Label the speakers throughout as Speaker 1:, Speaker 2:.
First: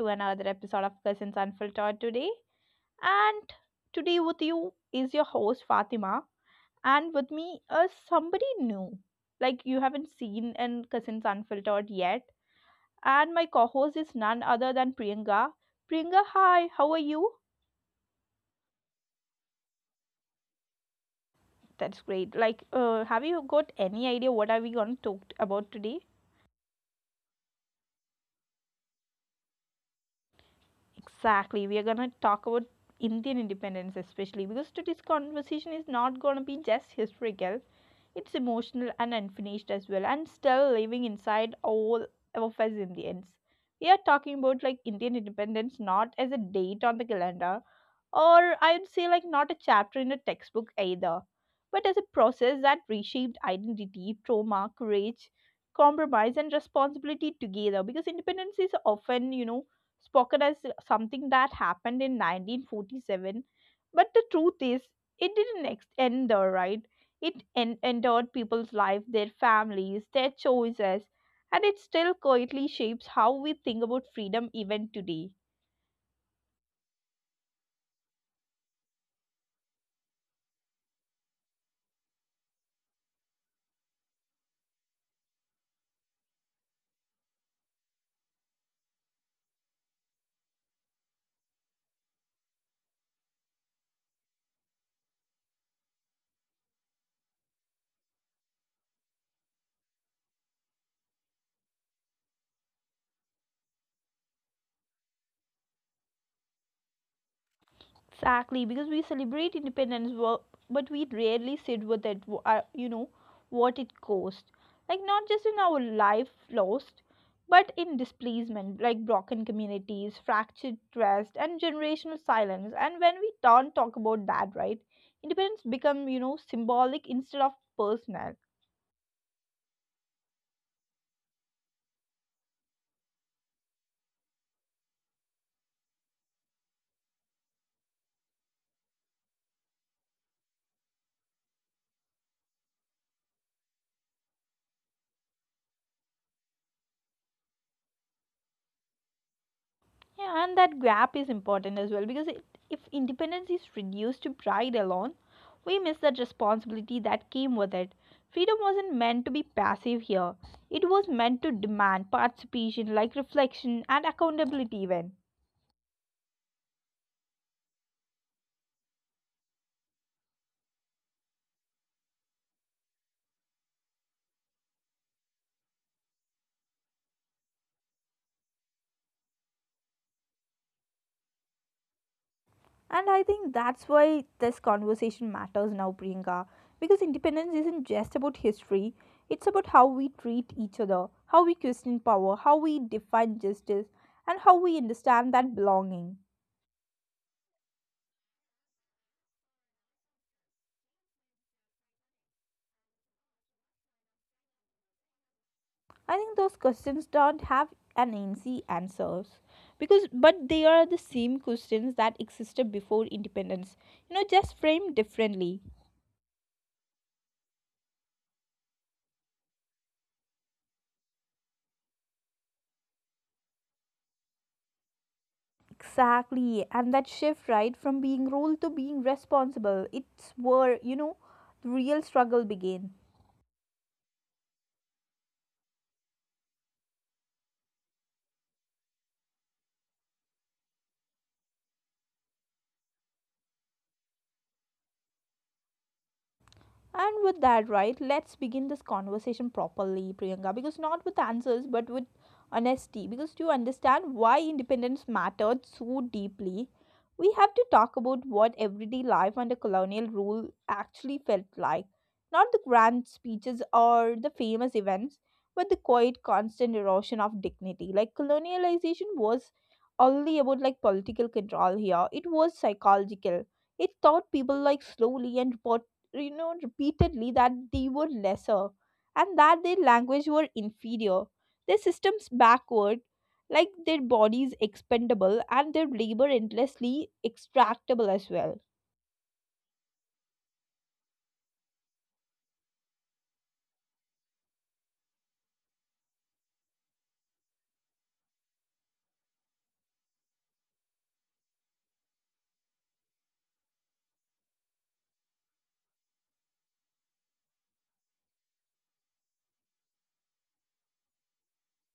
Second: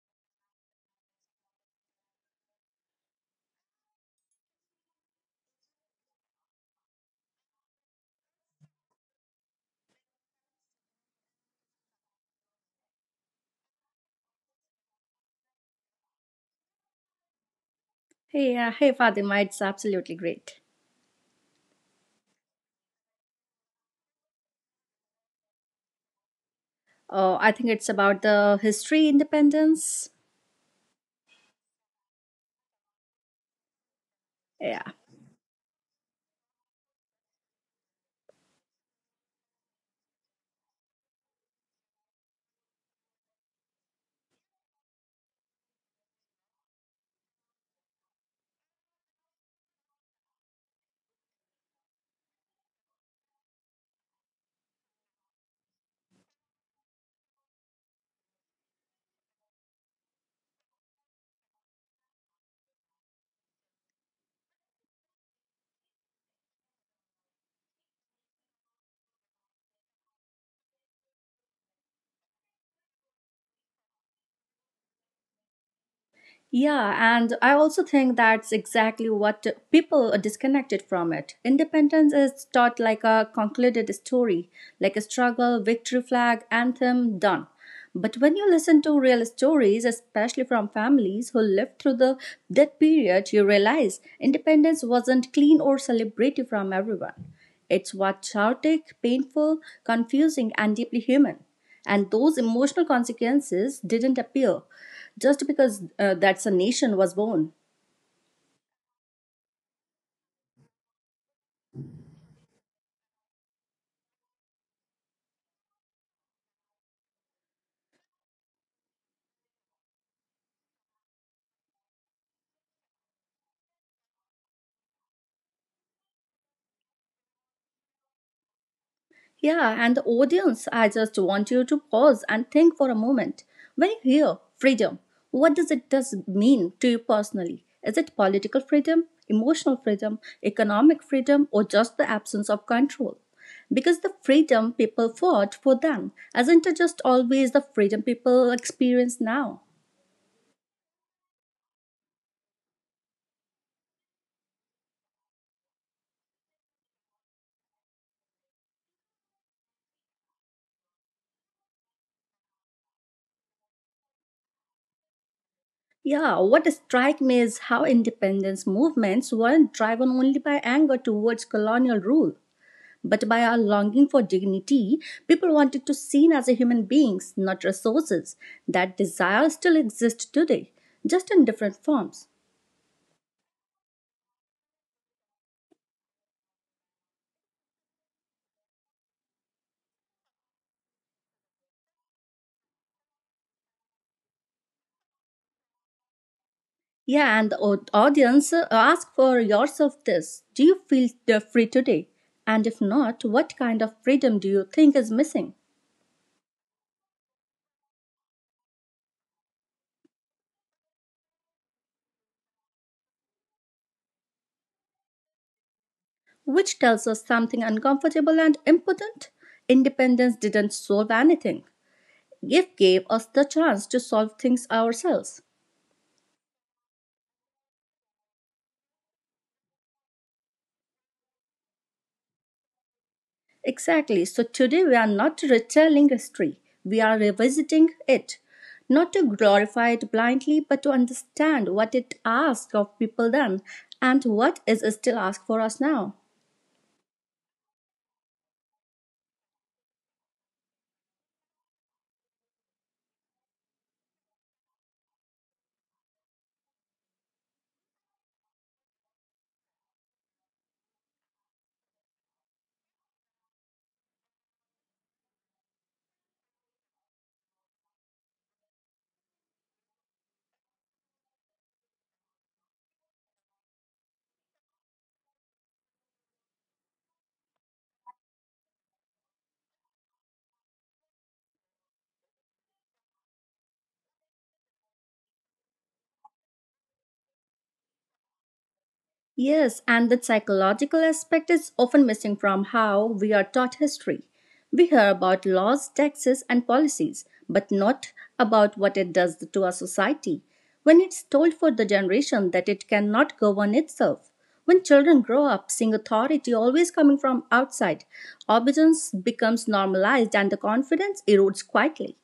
Speaker 1: to another episode of Cousins Unfiltered today. And today, with you is your host Fatima, and with me is somebody new, like you haven't seen in Cousins Unfiltered yet. And my co host is none other than Priyanka. Priyanka, hi, how are you?
Speaker 2: Hey, hey, Fatima, it's absolutely great.
Speaker 1: That's great. Like, have you got any idea what are we going to talk about today?
Speaker 2: I think it's about the history independence.
Speaker 1: Exactly. We are going to talk about Indian independence, especially because
Speaker 2: Yeah.
Speaker 1: today's conversation is not going to be just historical, it's emotional and unfinished as well, and still living inside all of us Indians. We are talking about like Indian independence not as a date on the calendar, or I'd say like not a chapter in a textbook either, but as a process that reshaped identity, trauma, courage, compromise, and responsibility together. Because independence is often, spoken as something that happened in 1947, but the truth is, it didn't ex- end there, right? It entered people's life, their families, their choices, and it still quietly shapes how we think about freedom even today.
Speaker 2: Yeah, and I also think that's exactly what people are disconnected from it. Independence is taught like a concluded story, like a struggle, victory flag, anthem, done. But when you listen to real stories, especially from families who lived through the that period, you realize independence wasn't clean or celebrated from everyone. It's what chaotic, painful, confusing, and deeply human, and those emotional consequences didn't appear just because that's a nation was born.
Speaker 1: Exactly, because we celebrate independence, but we rarely sit with it. You know what it cost, like not just in our life lost, but in displacement, like broken communities, fractured trust, and generational silence. And when we don't talk about that, right, independence become symbolic instead of personal.
Speaker 2: Yeah, and the audience, I just want you to pause and think for a moment. When you hear freedom, what does it does mean to you personally? Is it political freedom, emotional freedom, economic freedom, or just the absence of control? Because the freedom people fought for then isn't it just always the freedom people experience now.
Speaker 1: Yeah, and that gap is important as well because it, if independence is reduced to pride alone, we miss that responsibility that came with it. Freedom wasn't meant to be passive here, it was meant to demand participation, like reflection and accountability, even.
Speaker 2: Yeah, what strikes me is how independence movements weren't driven only by anger towards colonial rule, but by our longing for dignity. People wanted to seen as a human beings, not resources. That desire still exists today, just in different forms.
Speaker 1: And I think that's why this conversation matters now, Priyanka, because independence isn't just about history, it's about how we treat each other, how we question power, how we define justice, and how we understand that belonging.
Speaker 2: Yeah, and the audience, ask for yourself this: do you feel free today? And if not, what kind of freedom do you think is missing?
Speaker 1: I think those questions don't have an easy answers because but they are the same questions that existed before independence. You know, just framed differently.
Speaker 2: Which tells us something uncomfortable and important. Independence didn't solve anything. It gave us the chance to solve things ourselves.
Speaker 1: Exactly, and that shift right from being ruled to being responsible, it's where the real struggle began.
Speaker 2: Exactly. So today we are not retelling history, we are revisiting it. Not to glorify it blindly, but to understand what it asked of people then and what is still asked for us now.
Speaker 1: And with that, right, let's begin this conversation properly, Priyanka, because not with answers, but with honesty. Because to understand why independence mattered so deeply, we have to talk about what everyday life under colonial rule actually felt like. Not the grand speeches or the famous events, but the quiet, constant erosion of dignity. Like, colonialization was only about like political control here, it was psychological. It taught people like slowly and repeatedly that they were lesser and that their language were inferior their systems backward like their bodies expendable and their labor endlessly extractable as well.
Speaker 2: Yes, and that psychological aspect is often missing from how we are taught history. We hear about laws, taxes, and policies, but not about what it does to our society. When it's told for the generation that it cannot govern itself, when children grow up seeing authority always coming from outside, obedience becomes normalized and the confidence erodes quietly.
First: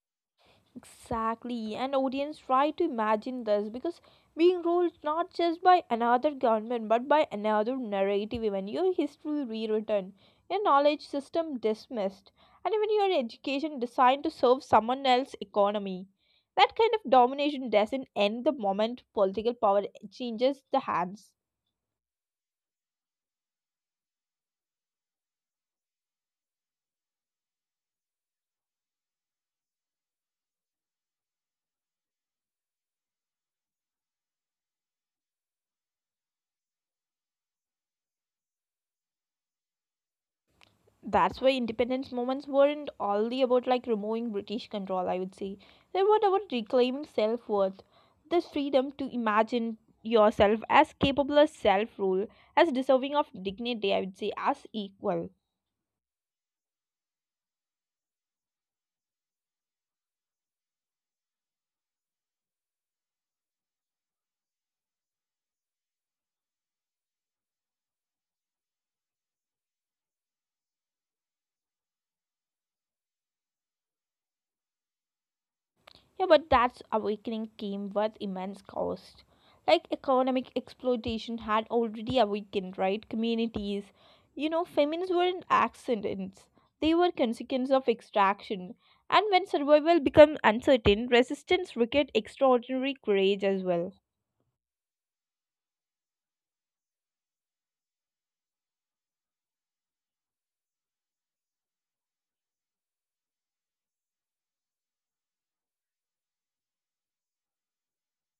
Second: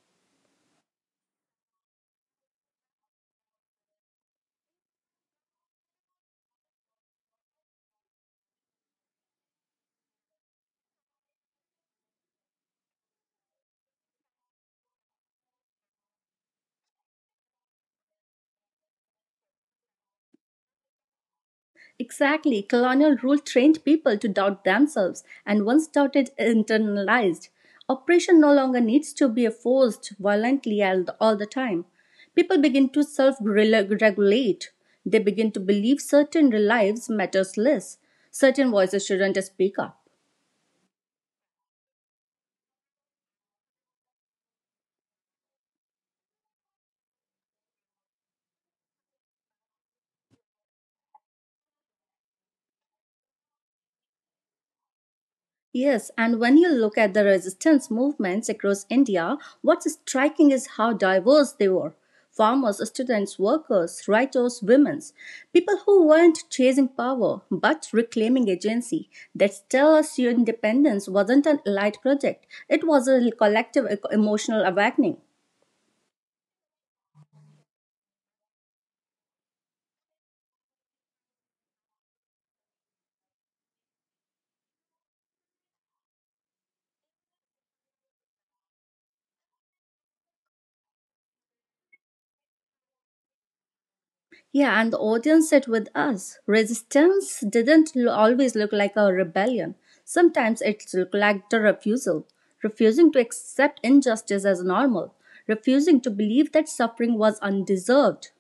Speaker 1: Exactly, and audience try to imagine this because being ruled not just by another government but by another narrative, even your history rewritten, your knowledge system dismissed, and even your education designed to serve someone else's economy. That kind of domination doesn't end the moment political power changes the hands.
Speaker 2: Exactly, colonial rule trained people to doubt themselves, and once doubted, internalized. Oppression no longer needs to be forced violently all the time. People begin to self regulate. They begin to believe certain lives matters less, certain voices shouldn't speak up.
Speaker 1: That's why independence movements weren't only about like removing British control, I would say. They were about reclaiming self-worth, this freedom to imagine yourself as capable of self-rule, as deserving of dignity, I would say, as equal.
Speaker 2: Yes, and when you look at the resistance movements across India, what's striking is how diverse they were. Farmers, students, workers, writers, women, people who weren't chasing power but reclaiming agency. That tells you independence wasn't an elite project, it was a collective emotional awakening.
Speaker 1: Yeah, but that awakening came with immense cost. Like economic exploitation had already awakened, right? Communities. You know, famines weren't accidents, they were consequence of extraction. And when survival became uncertain, resistance required extraordinary courage as well.
Speaker 2: Yeah, and the audience sat with us. Resistance didn't always look like a rebellion. Sometimes it looked like the refusal, refusing to accept injustice as normal, refusing to believe that suffering was undeserved.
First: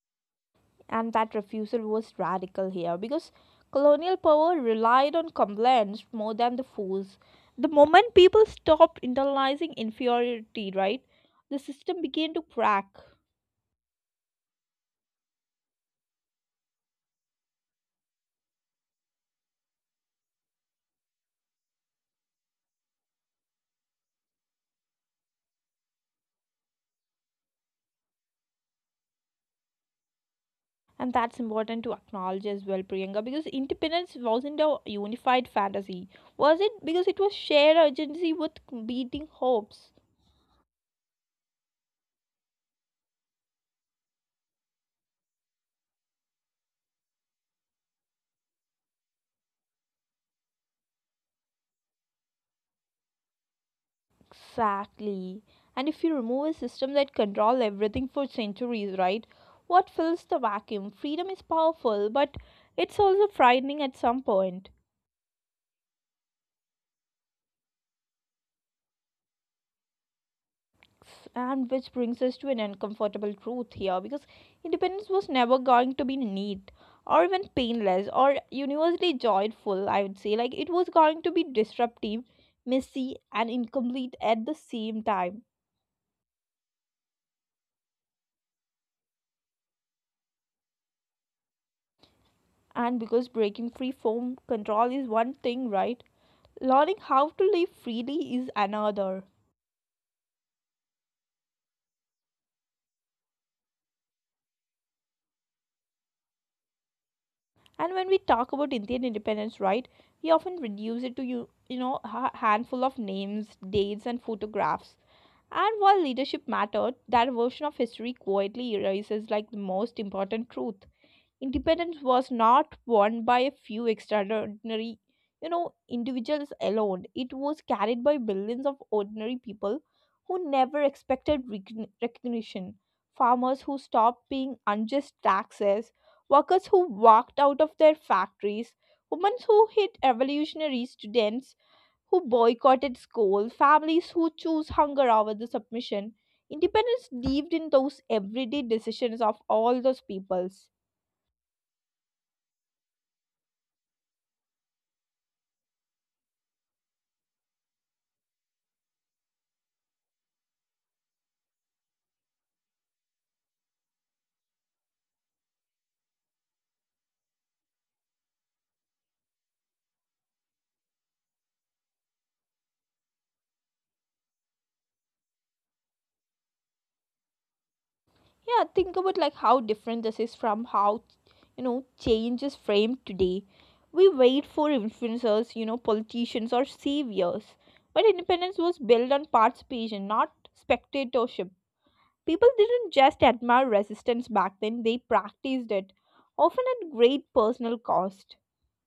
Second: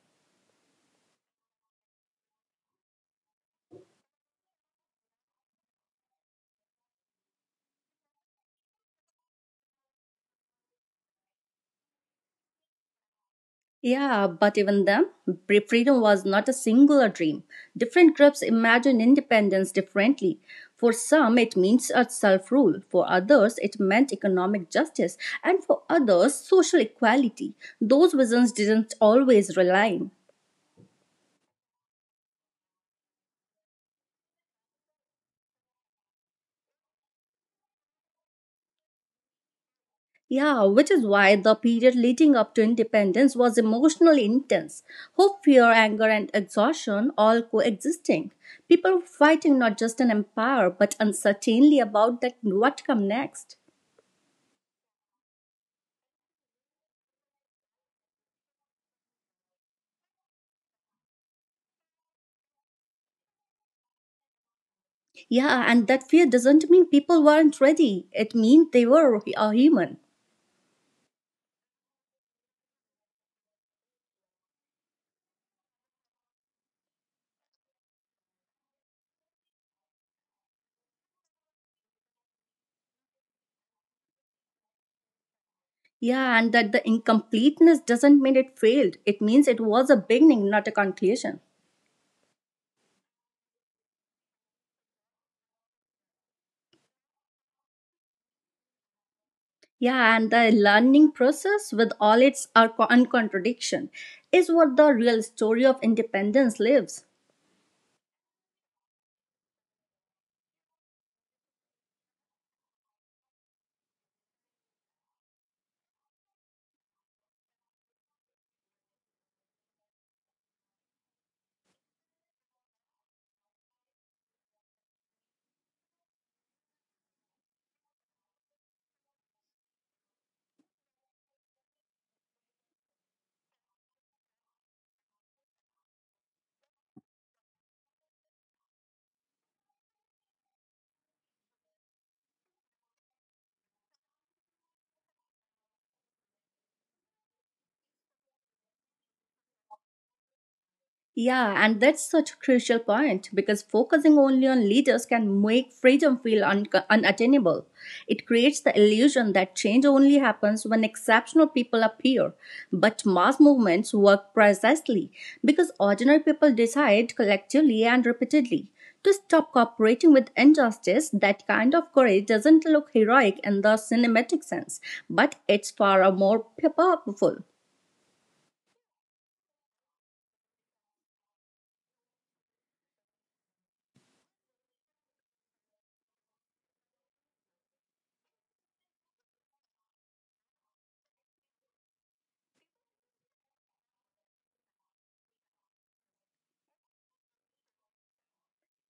Speaker 1: And that refusal was radical here because colonial power relied on compliance more than the force. The moment people stopped internalizing inferiority, right, the system began to crack.
Speaker 2: Yeah, but even then, freedom was not a singular dream. Different groups imagine independence differently. For some, it means a self rule. For others, it meant economic justice. And for others, social equality. Those visions didn't always align.
Speaker 1: And that's important to acknowledge as well, Priyanka, because independence wasn't a unified fantasy, was it? Because it was shared urgency with competing hopes.
Speaker 2: Yeah, which is why the period leading up to independence was emotionally intense. Hope, fear, anger, and exhaustion all coexisting. People were fighting not just an empire, but uncertainly about that what come next.
Speaker 1: Exactly. And if you remove a system that control everything for centuries, right? What fills the vacuum? Freedom is powerful, but it's also frightening at some point.
Speaker 2: Yeah, and that fear doesn't mean people weren't ready. It means they were a human.
Speaker 1: And which brings us to an uncomfortable truth here because independence was never going to be neat or even painless or universally joyful, I would say. Like it was going to be disruptive, messy, and incomplete at the same time.
Speaker 2: Yeah, and that the incompleteness doesn't mean it failed. It means it was a beginning, not a conclusion.
Speaker 1: And because breaking free form control is one thing, right? Learning how to live freely is another.
Speaker 2: Yeah, and the learning process with all its uncontradiction is what the real story of independence lives.
Speaker 1: And when we talk about Indian independence, right, we often reduce it to a handful of names, dates and photographs, and while leadership mattered that version of history quietly erases like the most important truth. Independence was not won by a few extraordinary, individuals alone. It was carried by billions of ordinary people who never expected recognition. Farmers who stopped paying unjust taxes, workers who walked out of their factories, women who hit revolutionary students who boycotted school, families who choose hunger over the submission. Independence lived in those everyday decisions of all those peoples.
Speaker 2: Yeah, and that's such a crucial point because focusing only on leaders can make freedom feel unattainable. It creates the illusion that change only happens when exceptional people appear. But mass movements work precisely because ordinary people decide collectively and repeatedly to stop cooperating with injustice. That kind of courage doesn't look heroic in the cinematic sense, but it's far more powerful.
Speaker 1: Yeah, think about like how different this is from how change is framed today. We wait for influencers, politicians or saviors, but independence was built on participation not spectatorship. People didn't just admire resistance back then, they practiced it often at great personal cost.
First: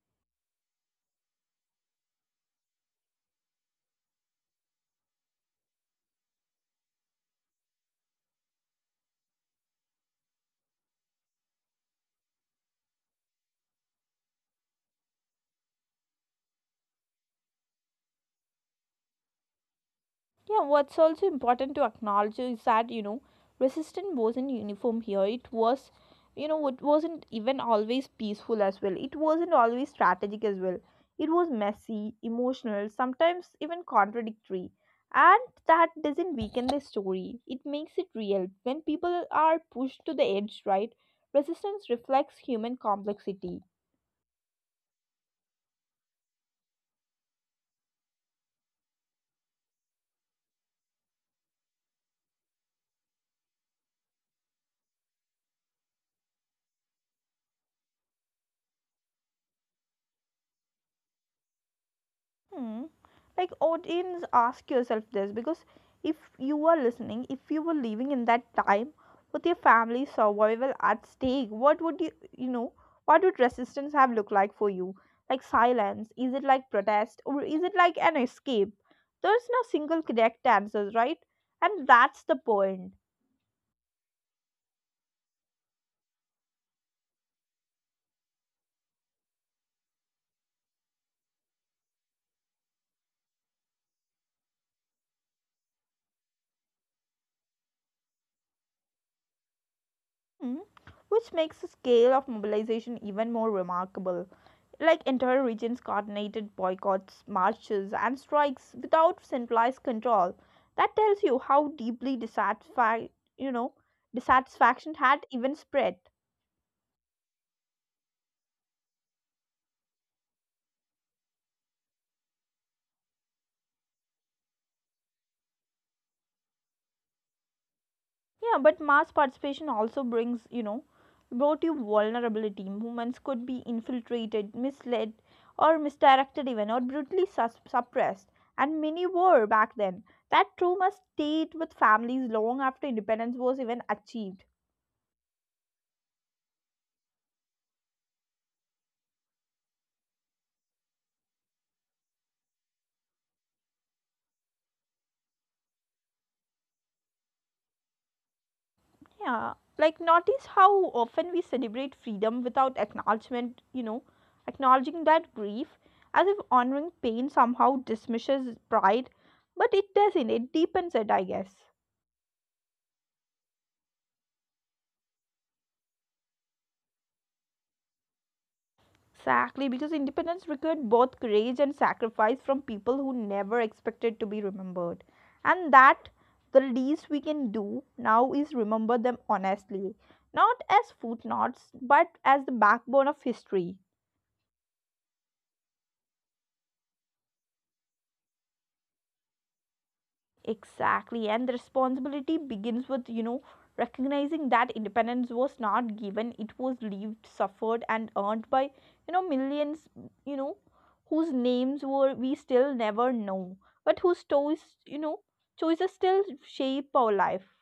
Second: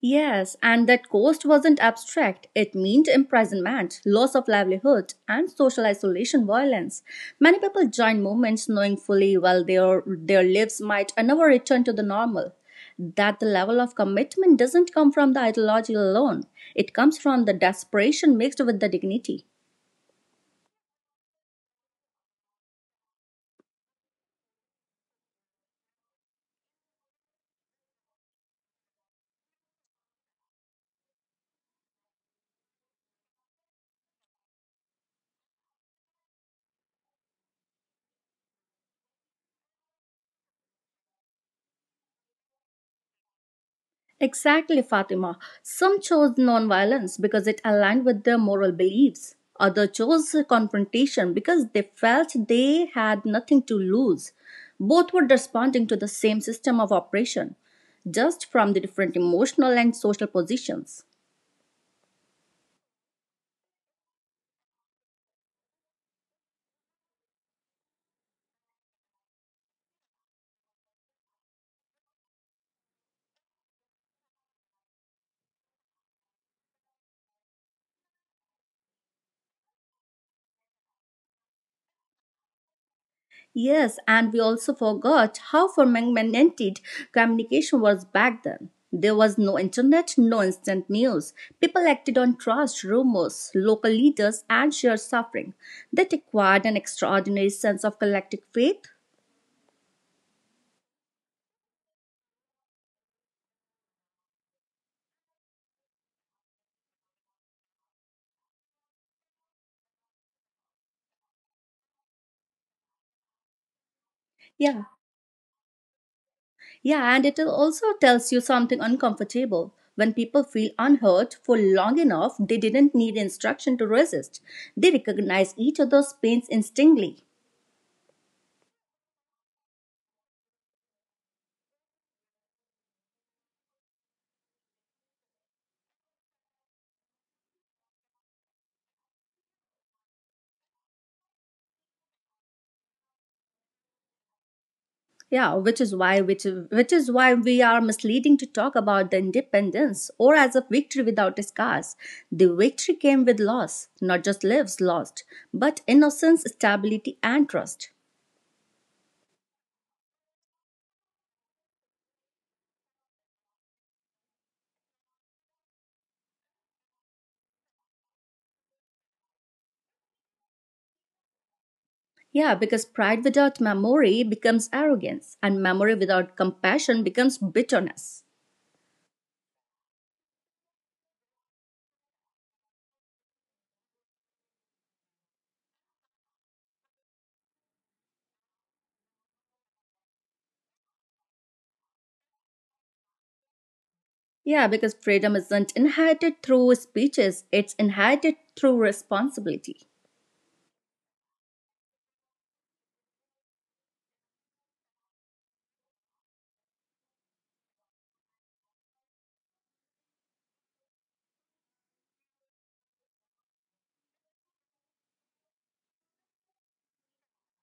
Speaker 2: Yes, and that cost wasn't abstract. It meant imprisonment, loss of livelihood, and social isolation violence. Many people join movements knowing fully well their lives might never return to the normal. That the level of commitment doesn't come from the ideology alone. It comes from the desperation mixed with the dignity.
Speaker 1: Yeah, what's also important to acknowledge is that, resistance wasn't uniform here. It was, it wasn't even always peaceful as well. It wasn't always strategic as well. It was messy, emotional, sometimes even contradictory. And that doesn't weaken the story, it makes it real. When people are pushed to the edge, right, resistance reflects human complexity.
Speaker 2: Exactly, Fatima. Some chose nonviolence because it aligned with their moral beliefs. Others chose confrontation because they felt they had nothing to lose. Both were responding to the same system of oppression, just from the different emotional and social positions.
Speaker 1: Hmm. Like audience, ask yourself this because if you were listening, if you were living in that time with your family's survival at stake, what would what would resistance have looked like for you? Like silence? Is it like protest or is it like an escape? There's no single correct answers, right? And that's the point.
Speaker 2: Yes, and we also forgot how fragmented communication was back then. There was no internet, no instant news. People acted on trust, rumors, local leaders, and shared suffering. That acquired an extraordinary sense of collective faith.
Speaker 1: Hmm, which makes the scale of mobilization even more remarkable. Like entire regions coordinated boycotts, marches, and strikes without centralized control. That tells you how deeply you know,
Speaker 2: Yeah,
Speaker 1: dissatisfaction had even spread.
Speaker 2: yeah, and it also tells you something uncomfortable. When people feel unheard for long enough, they didn't need instruction to resist. They recognize each other's pains instinctively.
Speaker 1: Yeah, but mass participation also brought you vulnerability. Movements could be infiltrated, misled, or misdirected, even, or brutally suppressed. And many were back then. That trauma stayed with families long after independence was even achieved.
Speaker 2: Yeah, which which is why we are misleading to talk about the independence or as a victory without scars. The victory came with loss, not just lives lost, but innocence, stability, and trust.
Speaker 1: Yeah, like notice how often we celebrate freedom without acknowledging that grief, as if honoring pain somehow dismisses pride, but it doesn't, it deepens it, I guess.
Speaker 2: Yeah, because pride without memory becomes arrogance, and memory without compassion becomes bitterness.
Speaker 1: Exactly, because independence required both courage and sacrifice from people who never expected to be remembered. And that the least we can do now is remember them honestly, not as footnotes, but as the backbone of history.
Speaker 2: Yeah, because freedom isn't inherited through speeches, it's inherited through responsibility.
Speaker 1: Exactly, and the responsibility begins with, recognizing that independence was not given, it was lived, suffered, and earned by, millions, you know, whose names were we still never know, but whose choices still shape our life.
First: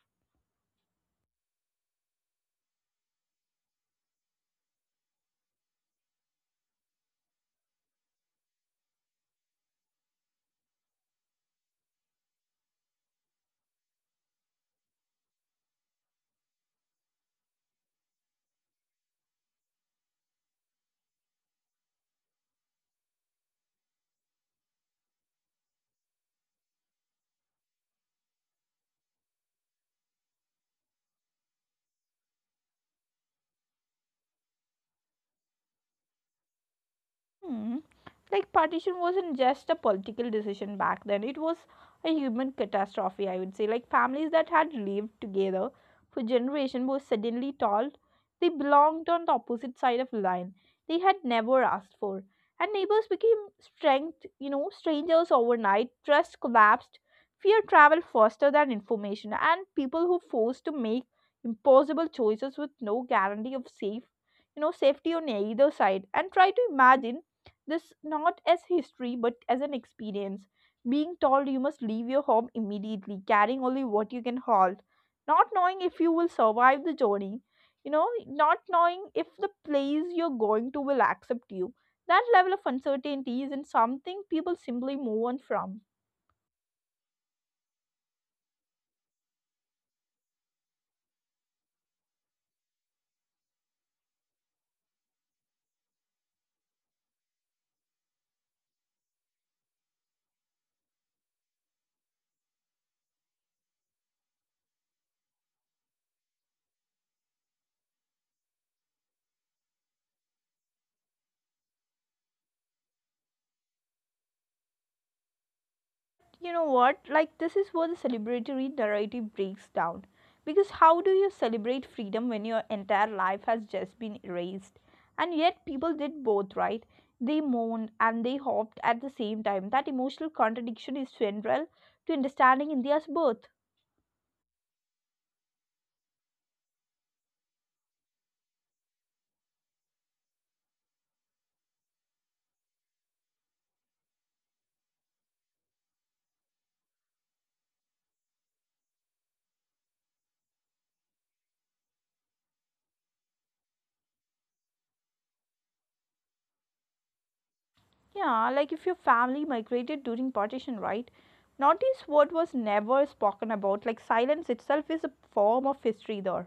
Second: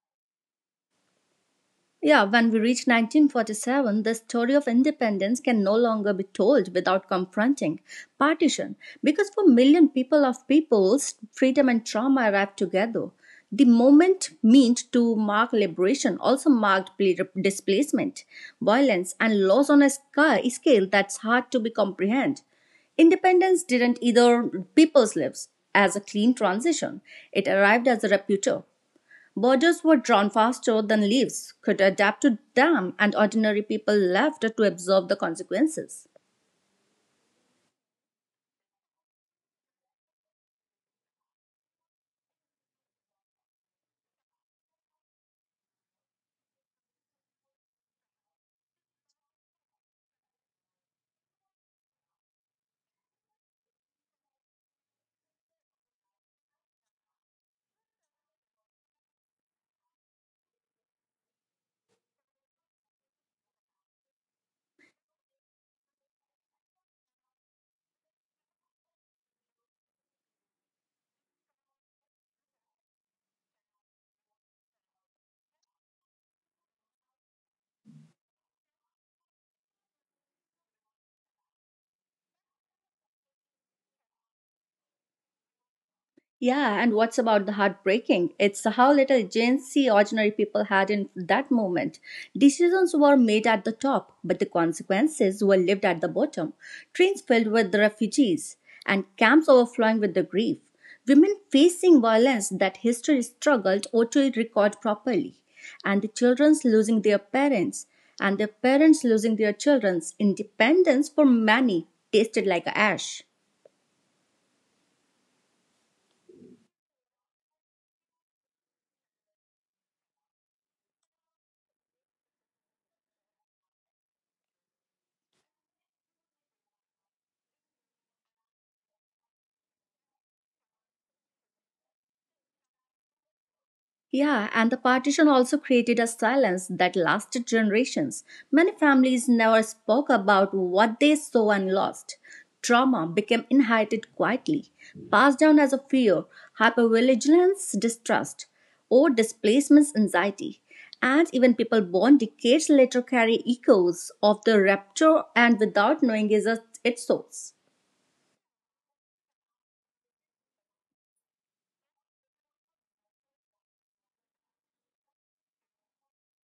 Speaker 2: Yeah, when we reach 1947, the story of independence can no longer be told without confronting partition, because for million people of peoples, freedom and trauma arrived together. The moment meant to mark liberation also marked displacement, violence, and loss on a scale that's hard to be comprehend. Independence didn't either people's lives as a clean transition. It arrived as a rapture. Borders were drawn faster than leaves could adapt to them, and ordinary people left to absorb the consequences.
Speaker 1: Hmm. Like partition wasn't just a political decision back then. It was a human catastrophe, I would say. Like families that had lived together for generations were suddenly told they belonged on the opposite side of the line they had never asked for. And neighbors became strangers overnight. Trust collapsed. Fear traveled faster than information. And people who forced to make impossible choices with no guarantee of safety on either side and try to imagine this not as history but as an experience. Being told you must leave your home immediately, carrying only what you can hold, not knowing if you will survive the journey, not knowing if the place you're going to will accept you. That level of uncertainty isn't something people simply move on from.
Speaker 2: Yeah, and what's about the heartbreaking? It's how little agency ordinary people had in that moment. Decisions were made at the top, but the consequences were lived at the bottom. Trains filled with the refugees and camps overflowing with the grief. Women facing violence that history struggled or to record properly. And the children's losing their parents and their parents losing their children's independence for many tasted like ash.
Speaker 1: You know what? Like, this is where the celebratory narrative breaks down. Because how do you celebrate freedom when your entire life has just been erased? And yet, people did both, right? They mourned and they hoped at the same time. That emotional contradiction is central to understanding India's birth.
Speaker 2: Yeah, and the partition also created a silence that lasted generations. Many families never spoke about what they saw and lost. Trauma became inherited quietly, passed down as a fear, hypervigilance, distrust, or displacement anxiety. And even people born decades later carry echoes of the rapture and without knowing is a, its source.
Speaker 1: Yeah, like if your family migrated during partition, right? Notice what was never spoken about. Like, silence itself is a form of history there.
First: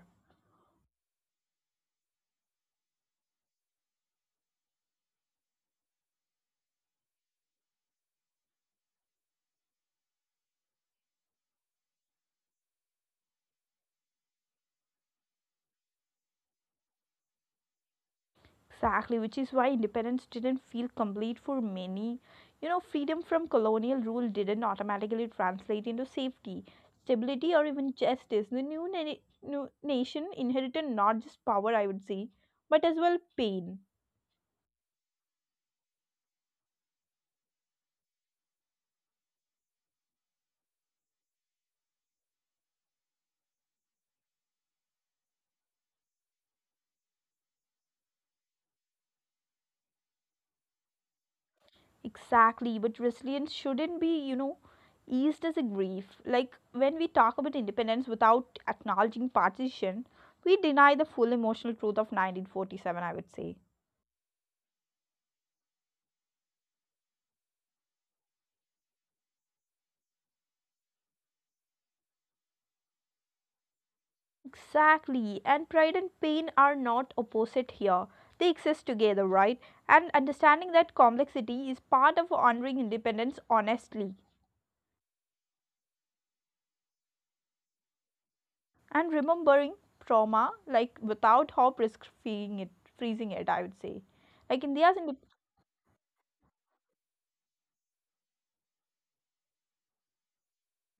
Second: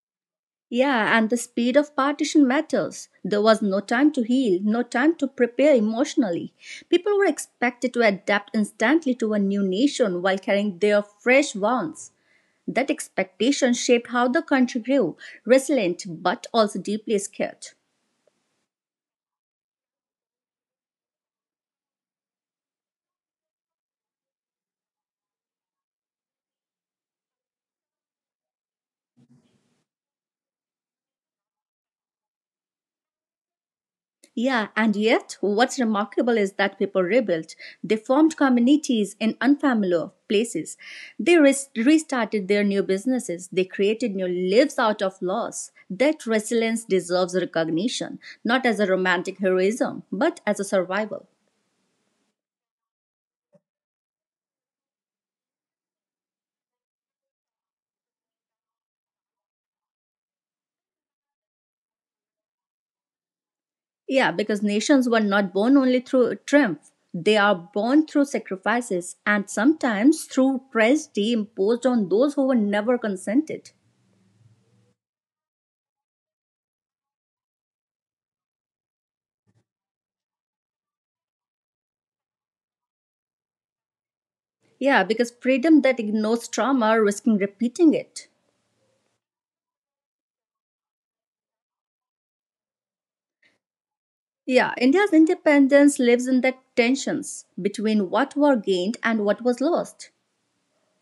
Speaker 2: Yeah, and the speed of partition matters. There was no time to heal, no time to prepare emotionally. People were expected to adapt instantly to a new nation while carrying their fresh wounds. That expectation shaped how the country grew, resilient but also deeply scared.
Speaker 1: Exactly, which is why independence didn't feel complete for many. You know, freedom from colonial rule didn't automatically translate into safety, stability, or even justice. The new nation inherited not just power, I would say, but as well pain.
Speaker 2: Yeah, and yet what's remarkable is that people rebuilt. They formed communities in unfamiliar places. They restarted their new businesses. They created new lives out of loss. That resilience deserves recognition, not as a romantic heroism, but as a survival.
Speaker 1: Exactly, but resilience shouldn't be, eased as a grief. Like when we talk about independence without acknowledging partition, we deny the full emotional truth of 1947, I would say.
Speaker 2: Yeah, because nations were not born only through triumph. They are born through sacrifices and sometimes through tragedy imposed on those who were never consented.
Speaker 1: Exactly. And pride and pain are not opposite here. They exist together, right? And understanding that complexity is part of honoring independence honestly
Speaker 2: Yeah, because freedom that ignores trauma, risking repeating it.
Speaker 1: and remembering trauma like without hope risk freeing it freezing it, I would say. Like
Speaker 2: Yeah,
Speaker 1: India's
Speaker 2: India's
Speaker 1: indep
Speaker 2: independence lives in that tensions between what were gained and what was lost.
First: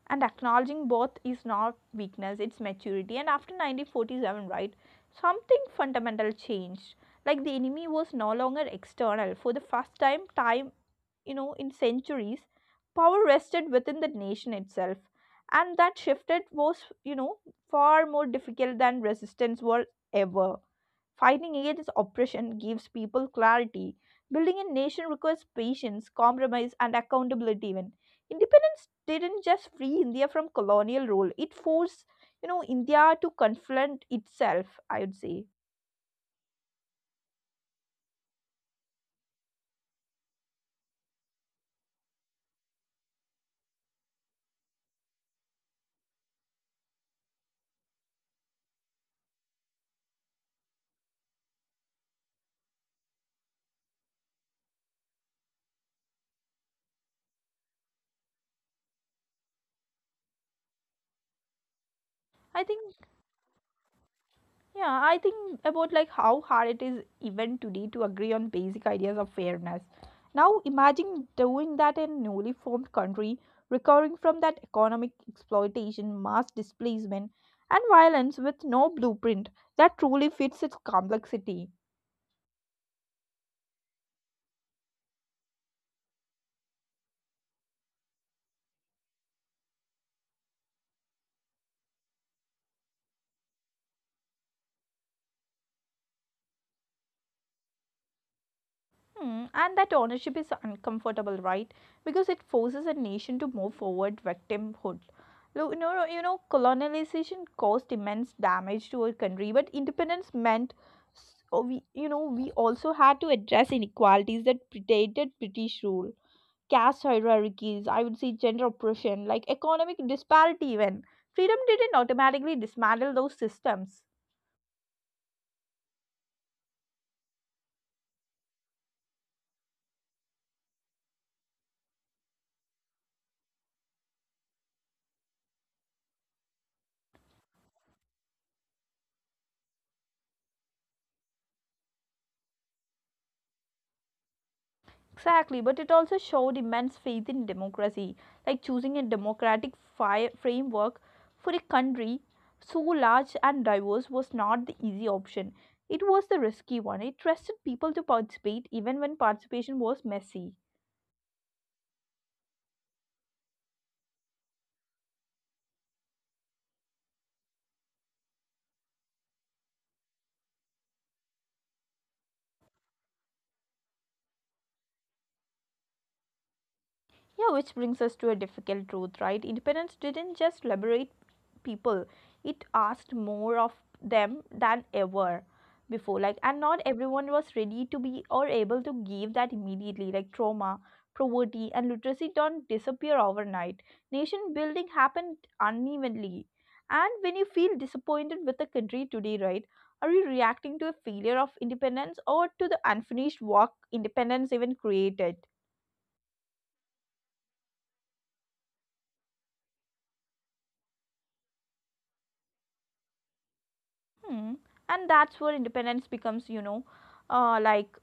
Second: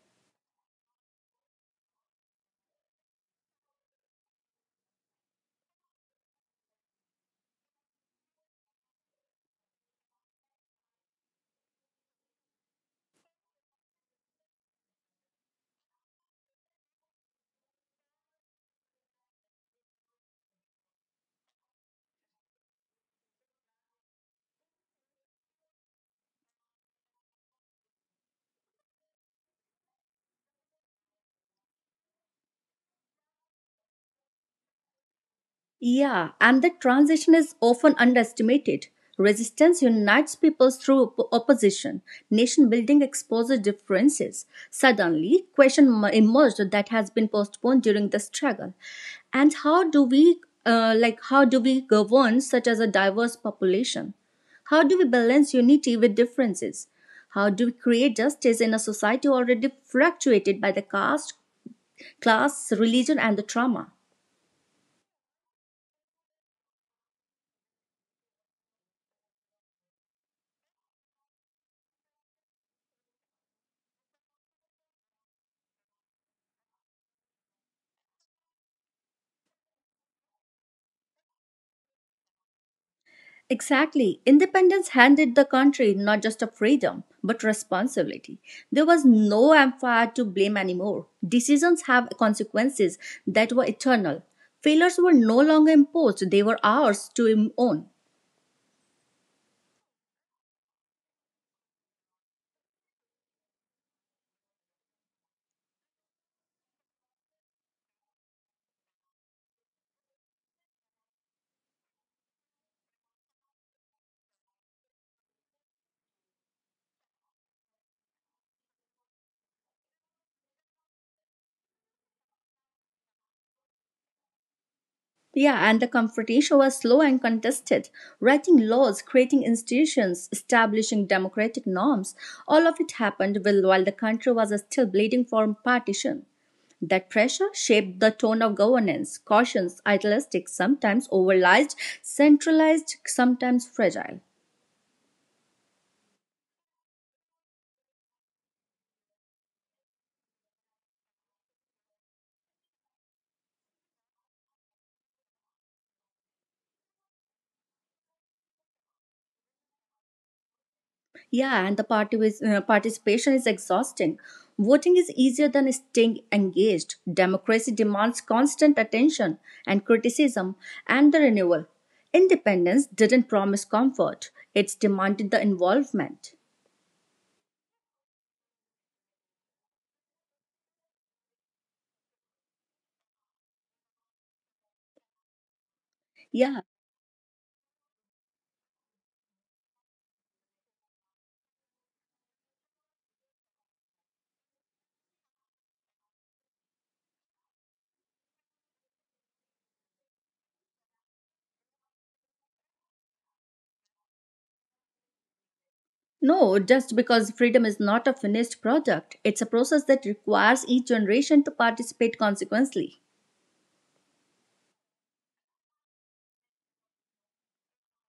Speaker 1: And acknowledging both is not weakness, it's maturity. And after 1947, right, something fundamental changed. Like the enemy was no longer external. For the first time, in centuries, power rested within the nation itself. And that shifted was, you know, far more difficult than resistance was ever. Fighting against oppression gives people clarity. Building a nation requires patience, compromise, and accountability even. Independence didn't just free India from colonial rule, it forced, India to confront itself, I would say.
Speaker 2: Yeah, and that transition is often underestimated. Resistance unites people through opposition. Nation building exposes differences. Suddenly, question emerged that has been postponed during the struggle. And how do we, like, how do we govern such as a diverse population? How do we balance unity with differences? How do we create justice in a society already fluctuated by the caste,
Speaker 1: I
Speaker 2: class,
Speaker 1: think
Speaker 2: religion, and the trauma?
Speaker 1: Yeah, I think about like how hard it is even today to agree on basic ideas of fairness. Now imagine doing that in a newly formed country, recovering from that economic exploitation, mass displacement, and violence with no blueprint that truly fits its complexity.
Speaker 2: Exactly. Independence handed the country not just a freedom, but responsibility. There was no empire to blame anymore. Decisions have consequences that were eternal. Failures were no longer imposed, they were ours to own.
Speaker 1: Hmm, and that ownership is uncomfortable, right? Because it forces a nation to move forward victimhood. Look, colonization caused immense damage to our country, but independence meant, oh, we, we also had to address inequalities that predated British rule, caste hierarchies, I would say gender oppression, like economic disparity. Even freedom didn't automatically dismantle those systems.
Speaker 2: Yeah, and the confrontation was slow and contested. Writing laws, creating institutions, establishing democratic norms, all of it happened while the country was still bleeding from partition. That pressure shaped the tone of governance, cautious, idealistic, sometimes overlized, centralized, sometimes fragile.
Speaker 1: Exactly, but it also showed immense faith in democracy, like choosing a democratic framework for a country so large and diverse was not the easy option. It was the risky one. It trusted people to participate even when participation was messy.
Speaker 2: Yeah, and the participation is exhausting. Voting is easier than staying engaged. Democracy demands constant attention and criticism and the renewal. Independence didn't promise comfort, it's demanded the involvement.
Speaker 1: Yeah, which brings us to a difficult truth, right? Independence didn't just liberate people, it asked more of them than ever before. Like,
Speaker 2: Yeah.
Speaker 1: and not everyone was ready to be or able to give that immediately. Like, trauma, poverty, and literacy don't disappear overnight. Nation building happened unevenly. And when you feel disappointed with the country today, right? Are you reacting to a failure of independence or to the unfinished work independence even created?
Speaker 2: No, just because freedom is not a finished product, it's a process that requires each generation to participate consequently.
Speaker 1: Hmm. And that's where independence becomes, uh, like